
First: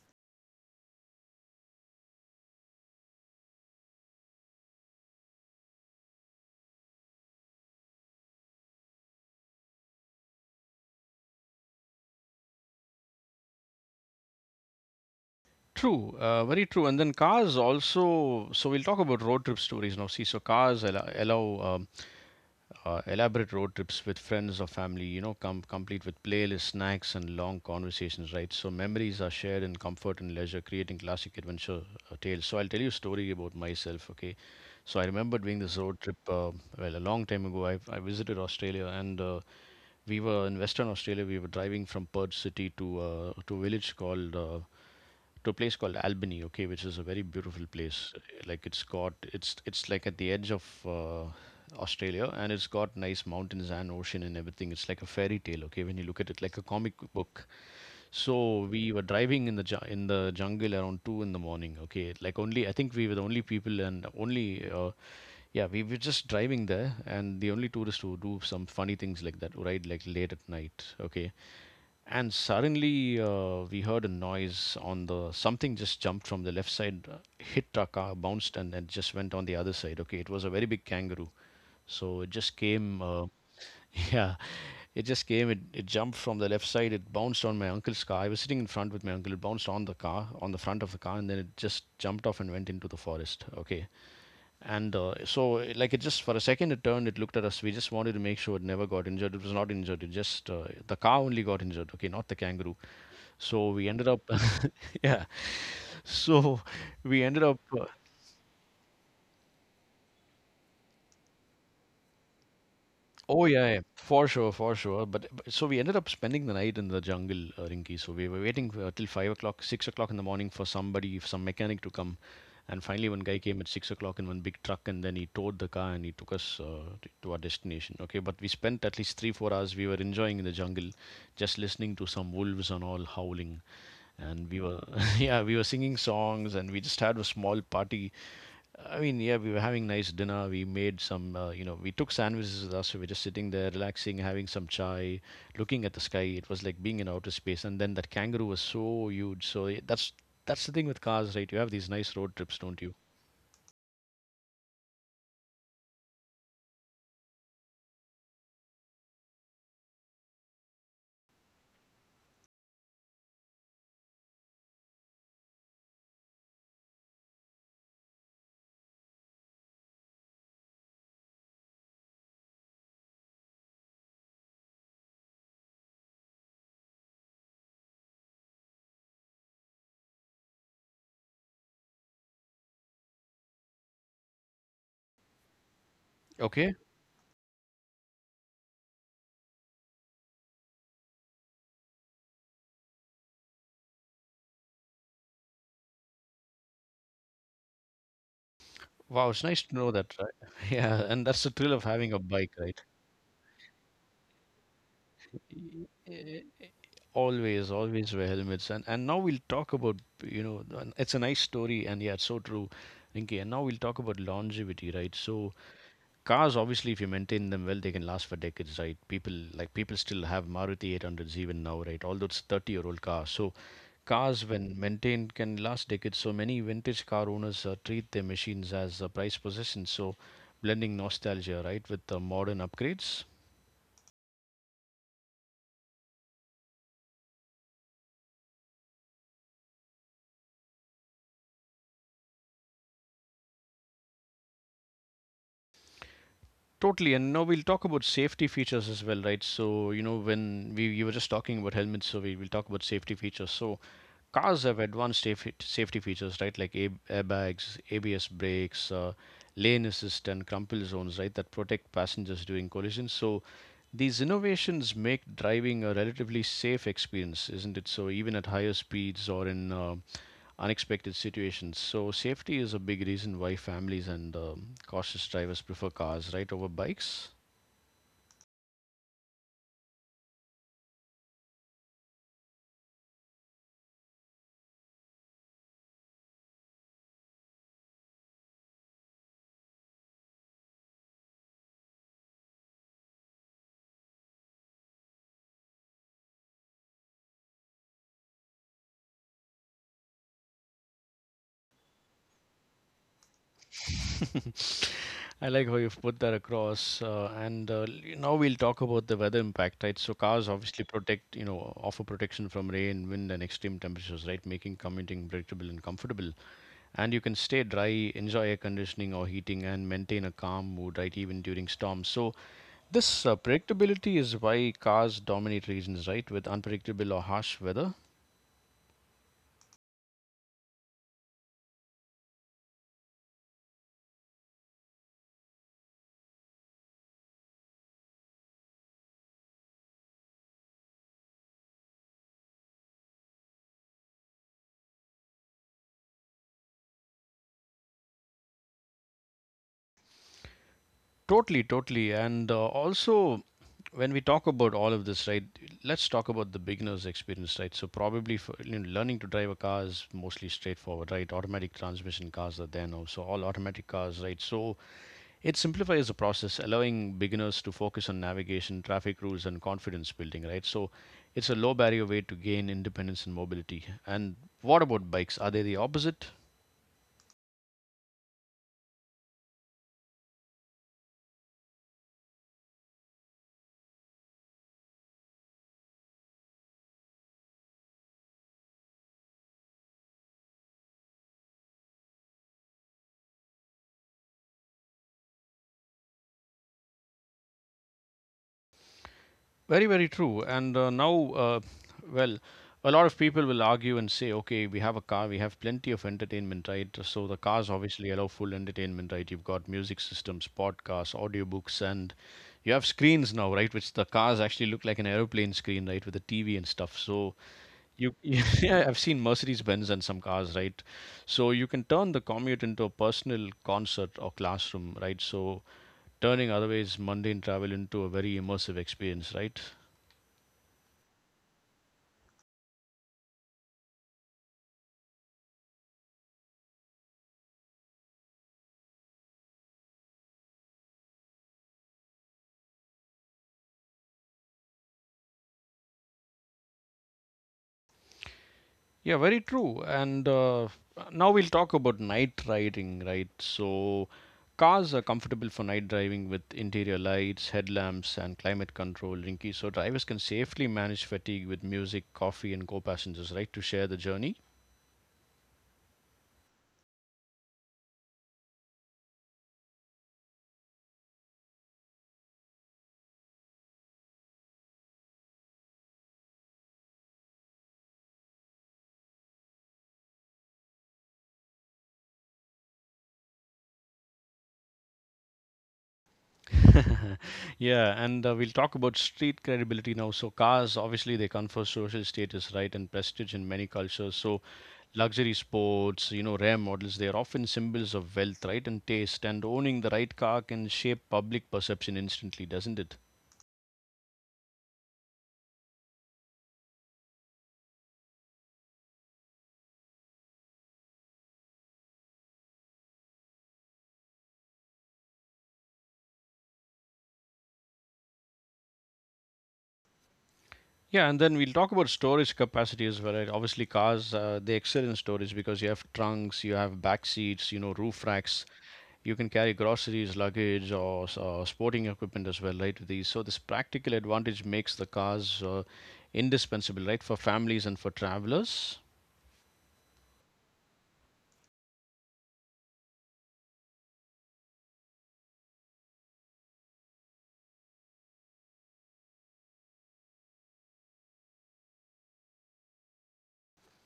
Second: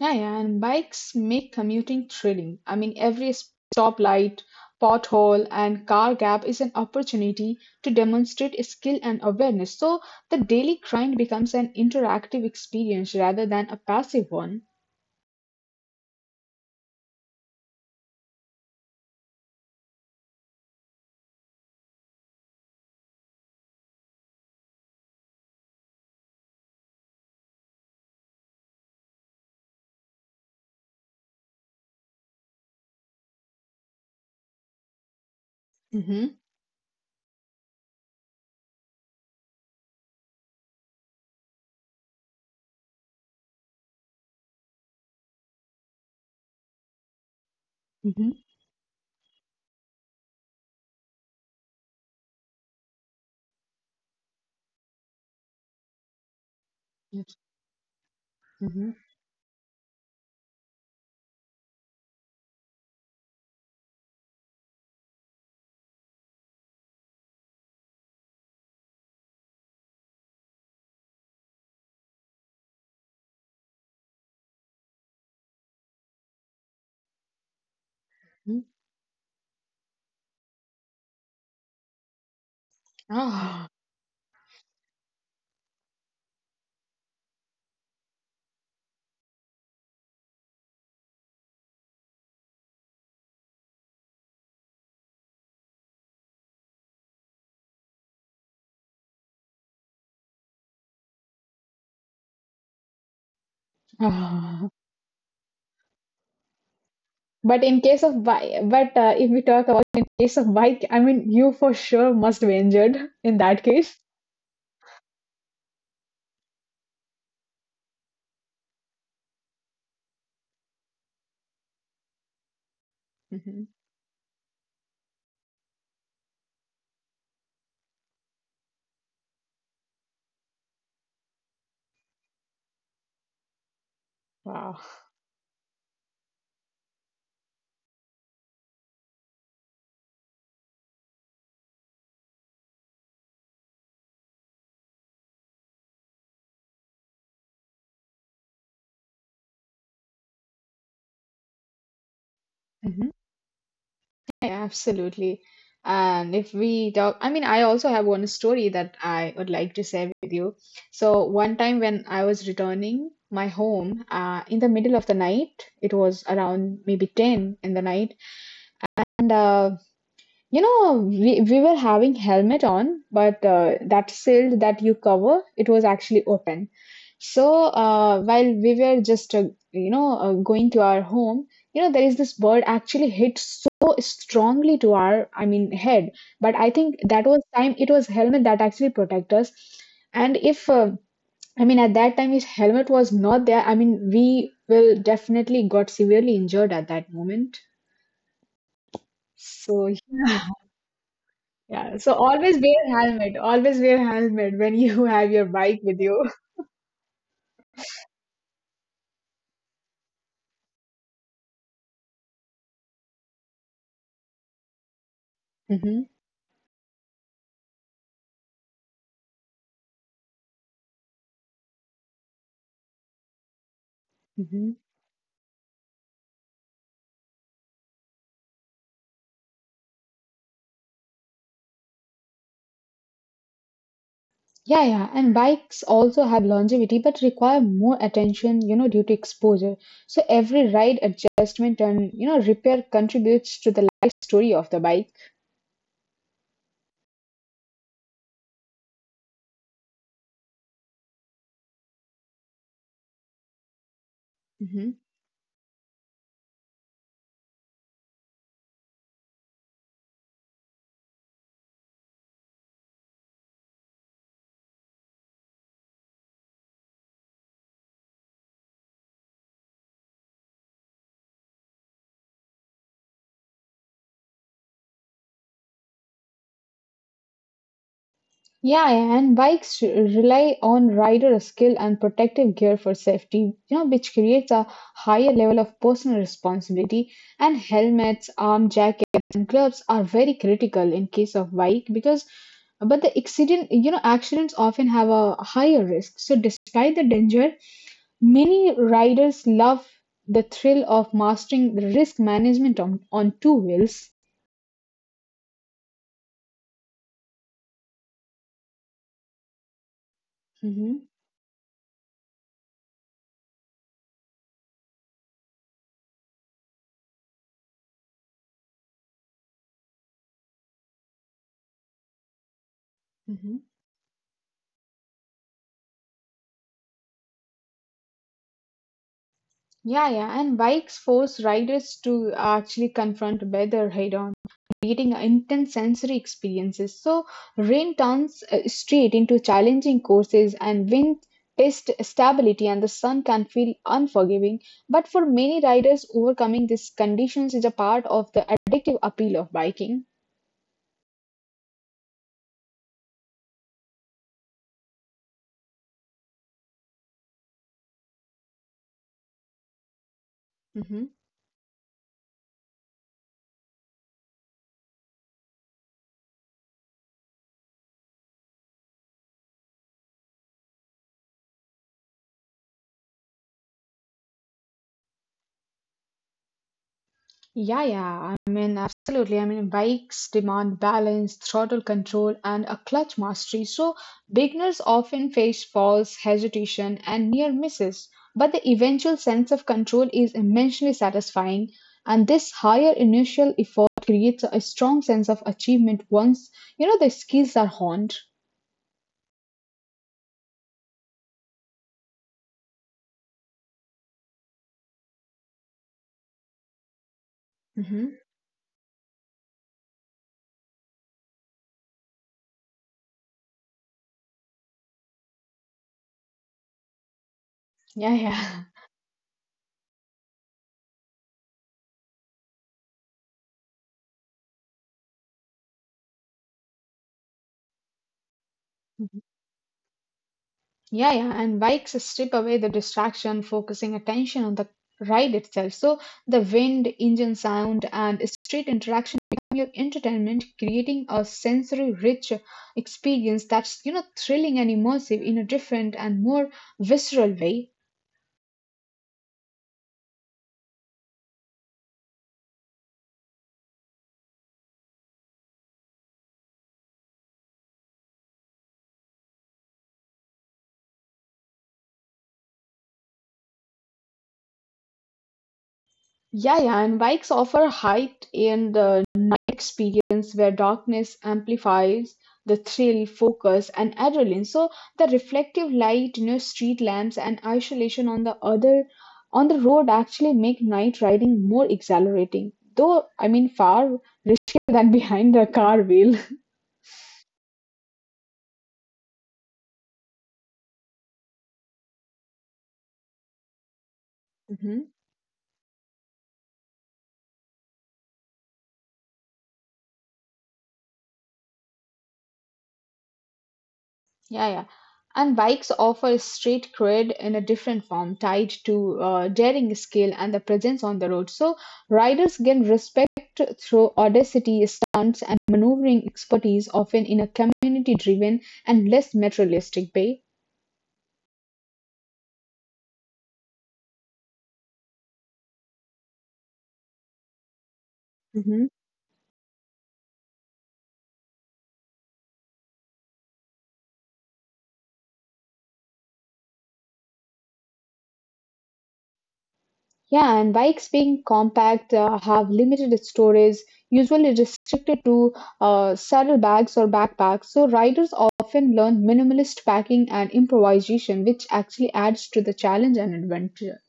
Speaker 2: Yeah, yeah, and bikes make commuting thrilling. I mean, every stoplight, pothole, and car gap is an opportunity to demonstrate skill and awareness. So the daily grind becomes an interactive experience rather than a passive one.
Speaker 1: True, uh, very true. And then cars also. So we'll talk about road trip stories now. See, so cars allow, allow uh, elaborate road trips with friends or family, you know, com- complete with playlists, snacks, and long conversations, right? So memories are shared in comfort and leisure, creating classic adventure uh, tales. So I'll tell you a story about myself, okay? So I remember doing this road trip,
Speaker 2: Hmm.
Speaker 1: uh, well, a long time ago. I, I visited Australia and uh, we were in Western Australia. We were driving from Perth city to uh, to a village called uh, to a place called Albany, okay, which is a very beautiful place.
Speaker 2: Hmm.
Speaker 1: Like it's got it's it's like at the edge of uh, Australia, and it's got nice mountains and ocean and everything. It's like a fairy tale, okay, when you look at it like a comic
Speaker 2: Yes.
Speaker 1: book. So
Speaker 2: Hmm.
Speaker 1: we were driving in the ju- in the jungle around two in the morning. Okay, like only I think we were the only people and only uh, yeah, we were just driving there and the only tourists who do some funny things like that, right? Like late at night. Okay, and suddenly uh, we heard a noise on the something just jumped from the left side uh, hit our car bounced and then just went on the other side. Okay, it was a very big kangaroo. So it just came uh,
Speaker 2: Ah,
Speaker 1: <laughs> yeah, it just came, it, it jumped from the left side, it bounced on my uncle's car. I was sitting in front with my uncle. It bounced on the car, on the front of the car, and then it just jumped off and went into the forest. Okay, and uh, so, uh, like, it just for a second it turned, it looked at us. We just wanted to make sure it never got injured. It was not injured. It just, uh, the cow only got injured, okay, not the kangaroo. So we ended up,
Speaker 2: ah. <sighs>
Speaker 1: <laughs> yeah. So we ended up,
Speaker 2: But in
Speaker 1: uh,
Speaker 2: case of bike, but uh, if we talk about in case of bike, I mean, you for sure must be injured in
Speaker 1: Oh
Speaker 2: that
Speaker 1: yeah, yeah,
Speaker 2: case.
Speaker 1: for sure, for sure. But, but so we ended up spending the night in the jungle, uh, Rinki. So we were waiting for, uh, till five o'clock, six o'clock in the morning for somebody, some mechanic to come. And finally, one guy
Speaker 2: Hmm.
Speaker 1: came at six o'clock in one big truck, and then he towed the car and he took us uh, t- to our destination. Okay, but we spent at least three, four hours. We were enjoying in the jungle, just listening to some wolves and all howling, and we
Speaker 2: Wow.
Speaker 1: were, <laughs> yeah, we were singing songs, and we just had a small party. I mean, yeah, we were having nice dinner. We made some, uh, you know, we took sandwiches with us. We are just sitting there, relaxing, having some chai, looking at the sky. It was like being in outer space. And then that kangaroo was so huge. So it- that's that's the thing with cars, right? You have these nice road trips, don't you?
Speaker 2: Absolutely. And if we talk, I mean, I also have one story that I would like to share with you. So, one time when I was returning my home uh, in the middle of the night, it was around maybe ten in the night. And, uh, you know, we, we were having helmet on, but uh, that shield that you cover, it was actually open. So uh, while we were just uh, you know uh, going to our home, you know there is this bird actually hit so strongly to our I mean head. But I
Speaker 1: Okay.
Speaker 2: think that was time it was helmet that actually protect us. And if uh, I mean at that time if helmet was not there, I mean we will definitely got severely injured at that moment.
Speaker 1: Wow, it's nice to
Speaker 2: So
Speaker 1: know that, right?
Speaker 2: yeah,
Speaker 1: <laughs> Yeah, and that's the
Speaker 2: <laughs>
Speaker 1: thrill of
Speaker 2: yeah.
Speaker 1: having
Speaker 2: So
Speaker 1: a bike,
Speaker 2: always
Speaker 1: right?
Speaker 2: wear helmet. Always wear helmet when you <laughs> have your bike with you.
Speaker 1: Always, always wear helmets. And and now we'll talk about, you know, and it's a nice story, and yeah, it's so true, Rinki. And now we'll talk about longevity, right? So
Speaker 2: <laughs>
Speaker 1: cars, obviously, if you maintain them well, they can last for decades, right? People like people still have Maruti eight hundreds even now, right? Although it's thirty-year-old car. So cars,
Speaker 2: hmm.
Speaker 1: when maintained, can last decades. So many vintage car owners uh, treat their machines as uh, prized possessions. So blending nostalgia, right, with uh, modern upgrades.
Speaker 2: Yeah, yeah, and bikes also have longevity but require more attention, you know, due to exposure. So every ride adjustment and, you know, repair contributes to the life story of the bike.
Speaker 1: Totally, and now we'll talk about safety features as well, right? So you know when we you were just talking about helmets, so we will talk about safety features. So cars have
Speaker 2: Mhm.
Speaker 1: advanced safety safety features, right? Like air- airbags, A B S brakes, uh, lane assist, and crumple zones, right? That protect passengers during collisions. So these innovations make driving a relatively safe experience, isn't it? So even at higher speeds or in uh, unexpected situations. So safety is a big reason why families and um, cautious drivers prefer cars, right, over bikes.
Speaker 2: Yeah, and bikes re- rely on rider skill and protective gear for safety, you know, which creates a higher level of personal responsibility. And helmets, arm jackets, and gloves are very critical in case of bike because, but the accident, you know, accidents often have a higher risk. So despite the danger, many riders love the thrill of mastering the risk management on, on two wheels.
Speaker 1: <laughs> I like how you've put that across. Uh, and uh, l- now we'll talk about the weather impact, right? So cars obviously
Speaker 2: Mm-hmm.
Speaker 1: protect, you know, offer protection from rain, wind, and extreme temperatures, right? Making commuting predictable and comfortable. And you can stay dry, enjoy air conditioning or heating, and maintain a calm mood, right? Even during storms. So this uh, predictability is why cars dominate regions, right? With unpredictable or harsh weather.
Speaker 2: Yeah, yeah, and bikes force riders to actually confront weather head on, creating intense sensory experiences. So, rain turns uh, straight into challenging courses, and wind test stability, and the sun can feel unforgiving. But for many riders, overcoming these conditions is a part of the addictive appeal of biking.
Speaker 1: Totally, totally, and uh, also when we talk about all of this, right, let's talk about the beginner's experience, right? So probably for, you know, learning to drive a car is mostly
Speaker 2: Mhm.
Speaker 1: straightforward, right? Automatic transmission cars are there now, so all automatic cars, right? So it simplifies the process, allowing beginners to focus on navigation, traffic rules and confidence building, right? So it's a low barrier way to gain independence and mobility. And what about bikes, are they the opposite?
Speaker 2: Yeah, yeah. I mean, absolutely. I mean, bikes demand balance, throttle control, and a clutch mastery. So, beginners often face falls, hesitation, and near misses. But the eventual sense of control is immensely satisfying. And this higher initial effort creates a strong sense of achievement once, you know, the skills are honed.
Speaker 1: Very, very true. And uh, now, uh, well, a lot of people will argue and say, okay, we have a car, we have plenty of entertainment, right? So the cars obviously
Speaker 2: Hmm.
Speaker 1: allow full entertainment, right? You've got music systems, podcasts, audiobooks, and you have screens now, right? Which the cars actually look like an aeroplane screen, right? With a T V and stuff. So
Speaker 2: Yeah,
Speaker 1: you, <laughs>
Speaker 2: yeah.
Speaker 1: yeah, I've seen Mercedes Benz and some cars, right? So you can turn the commute into a personal concert or classroom, right? So turning otherwise mundane travel into a very immersive
Speaker 2: <laughs>
Speaker 1: experience, right?
Speaker 2: Yeah, yeah, and bikes strip away the distraction, focusing attention on the ride itself. So the wind, engine sound, and street interaction become your entertainment, creating a sensory rich experience that's you know thrilling and immersive in a different and more visceral way.
Speaker 1: Yeah, very true. And uh, now we'll talk about night riding, right? So cars are comfortable for night driving with interior lights, headlamps, and climate control, Rinky. So drivers can safely manage fatigue with music, coffee, and co passengers, right, to share the journey.
Speaker 2: Yeah, yeah, and bikes offer height and the night experience where darkness amplifies the thrill, focus, and adrenaline. So the reflective light, you know, street lamps, and isolation on the other on the road actually make night riding more exhilarating. Though I mean, far riskier <laughs> than behind the car wheel.
Speaker 1: <laughs> Yeah, and uh, we'll talk about street credibility now. So cars obviously they confer social status, right, and prestige in many cultures. So
Speaker 2: <laughs>
Speaker 1: luxury sports, you know, rare models, they are often symbols of wealth, right, and taste. And owning the right car can shape public perception instantly, doesn't it?
Speaker 2: Yeah, yeah. And bikes offer street cred in a different form, tied to uh, daring skill and the presence on the road. So riders gain respect through audacity, stunts, and maneuvering expertise, often in a community-driven and less materialistic way.
Speaker 1: Yeah, and then we'll talk about storage capacity as well, right? Obviously, cars uh, they excel in storage because you have trunks, you have back seats, you know, roof racks.
Speaker 2: Mm-hmm.
Speaker 1: You can carry groceries, luggage, or, s- or sporting equipment as well, right? with These so this practical advantage makes the cars uh, indispensable, right, for families and for travelers.
Speaker 2: Yeah, and bikes being compact uh, have limited storage, usually restricted to uh, saddlebags or backpacks. So riders often learn minimalist packing and improvisation, which actually adds to the challenge and adventure.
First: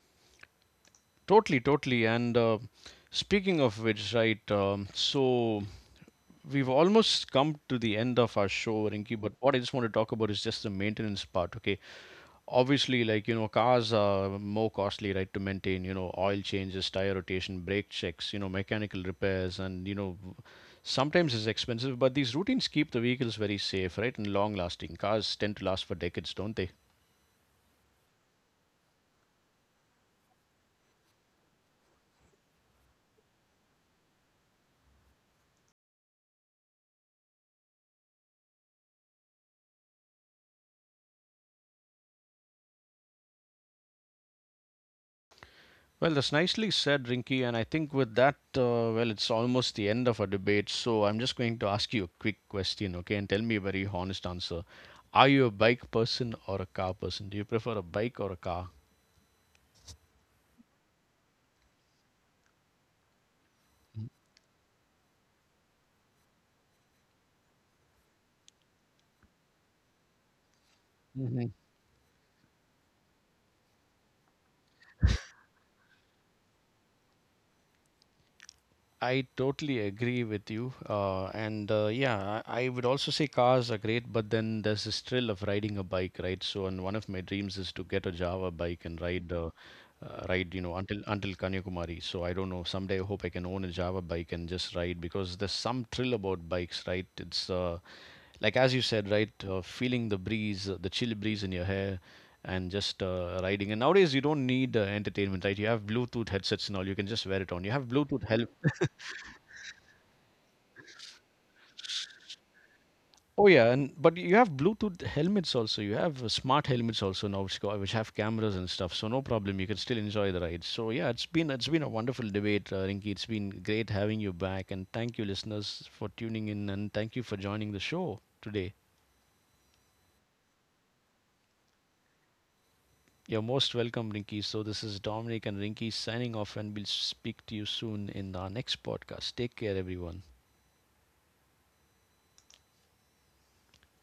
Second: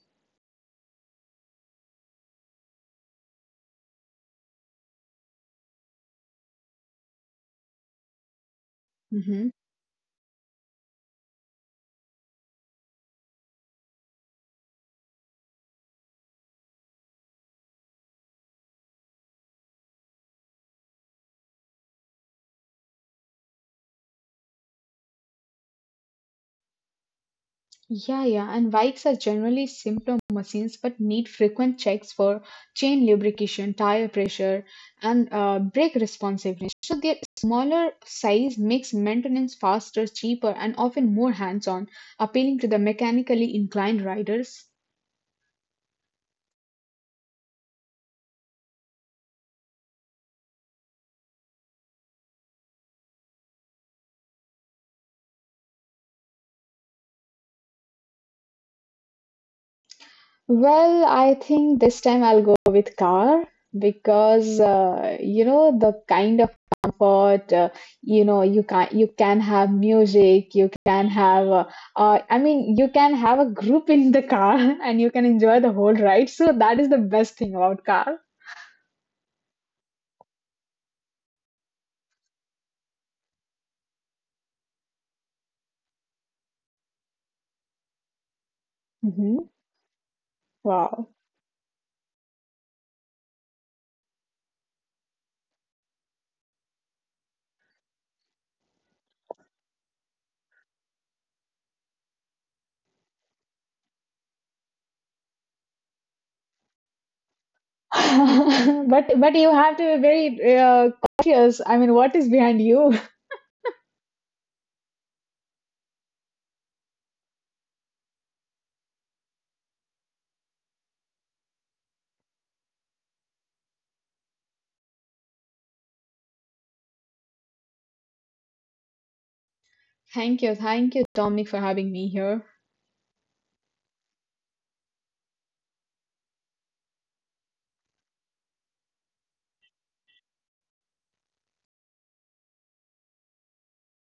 Speaker 1: Totally, totally. And uh, speaking of which, right, um, so we've almost come to the end of our show, Rinki, but
Speaker 2: Mhm.
Speaker 1: what I just want to talk about is just the maintenance part, okay? Obviously, like, you know, cars are more costly, right, to maintain, you know, oil changes, tire rotation, brake checks, you know, mechanical repairs, and, you know, sometimes it's expensive, but these routines keep the vehicles very safe, right, and long lasting. Cars tend to last for decades, don't they?
Speaker 2: Yeah, yeah, and bikes are generally simpler machines but need frequent checks for chain lubrication, tire pressure, and uh, brake responsiveness. So, their smaller size makes maintenance faster, cheaper, and often more hands on, appealing to the mechanically inclined riders.
Speaker 1: Well, that's nicely said, Rinky. And I think with that, uh, well, it's almost the end of our debate. So I'm just going to ask you a quick question, okay? And tell me a very honest answer. Are you a bike person or a car person? Do you prefer a bike or a car?
Speaker 2: Well, I think this time I'll go with car because uh, you know the kind of comfort uh, you know you can you can have music, you can have uh, uh, I mean you can have a group in the car <laughs> and you can enjoy the whole ride. So that is the best thing about car.
Speaker 1: I totally agree with you. Uh, and uh, yeah, I I would also say cars are great, but then there's this thrill of riding a bike, right? So, and one of my dreams is to get a Java bike and ride,
Speaker 2: Hmm.
Speaker 1: uh, uh, ride, you know, until
Speaker 2: Wow.
Speaker 1: until Kanyakumari. So I don't know. Someday I hope I can own a Java bike and just ride because there's some thrill about bikes, right? It's uh, like as you said, right? Uh, feeling the breeze, uh, the chill breeze in your hair, and just uh, riding. And nowadays you don't need uh, entertainment, right? You have Bluetooth headsets and all. You can just wear it on. You have Bluetooth help.
Speaker 2: <laughs> But but you have to be very uh, cautious. I mean, what is behind you?
Speaker 1: Oh yeah, and but you have Bluetooth helmets also. You have uh, smart helmets also now, which go- which have cameras and stuff. So no problem, you can still enjoy the ride. So yeah, it's been it's been a wonderful debate, uh, Rinky. It's been great having you back, and thank you, listeners, for tuning in, and thank you for joining the show today.
Speaker 2: <laughs> Thank you, thank you, Dominic, for having me here.
Speaker 1: You're most welcome, Rinky. So this is Dominic and Rinky signing off, and we'll speak to you soon in our next podcast. Take care, everyone.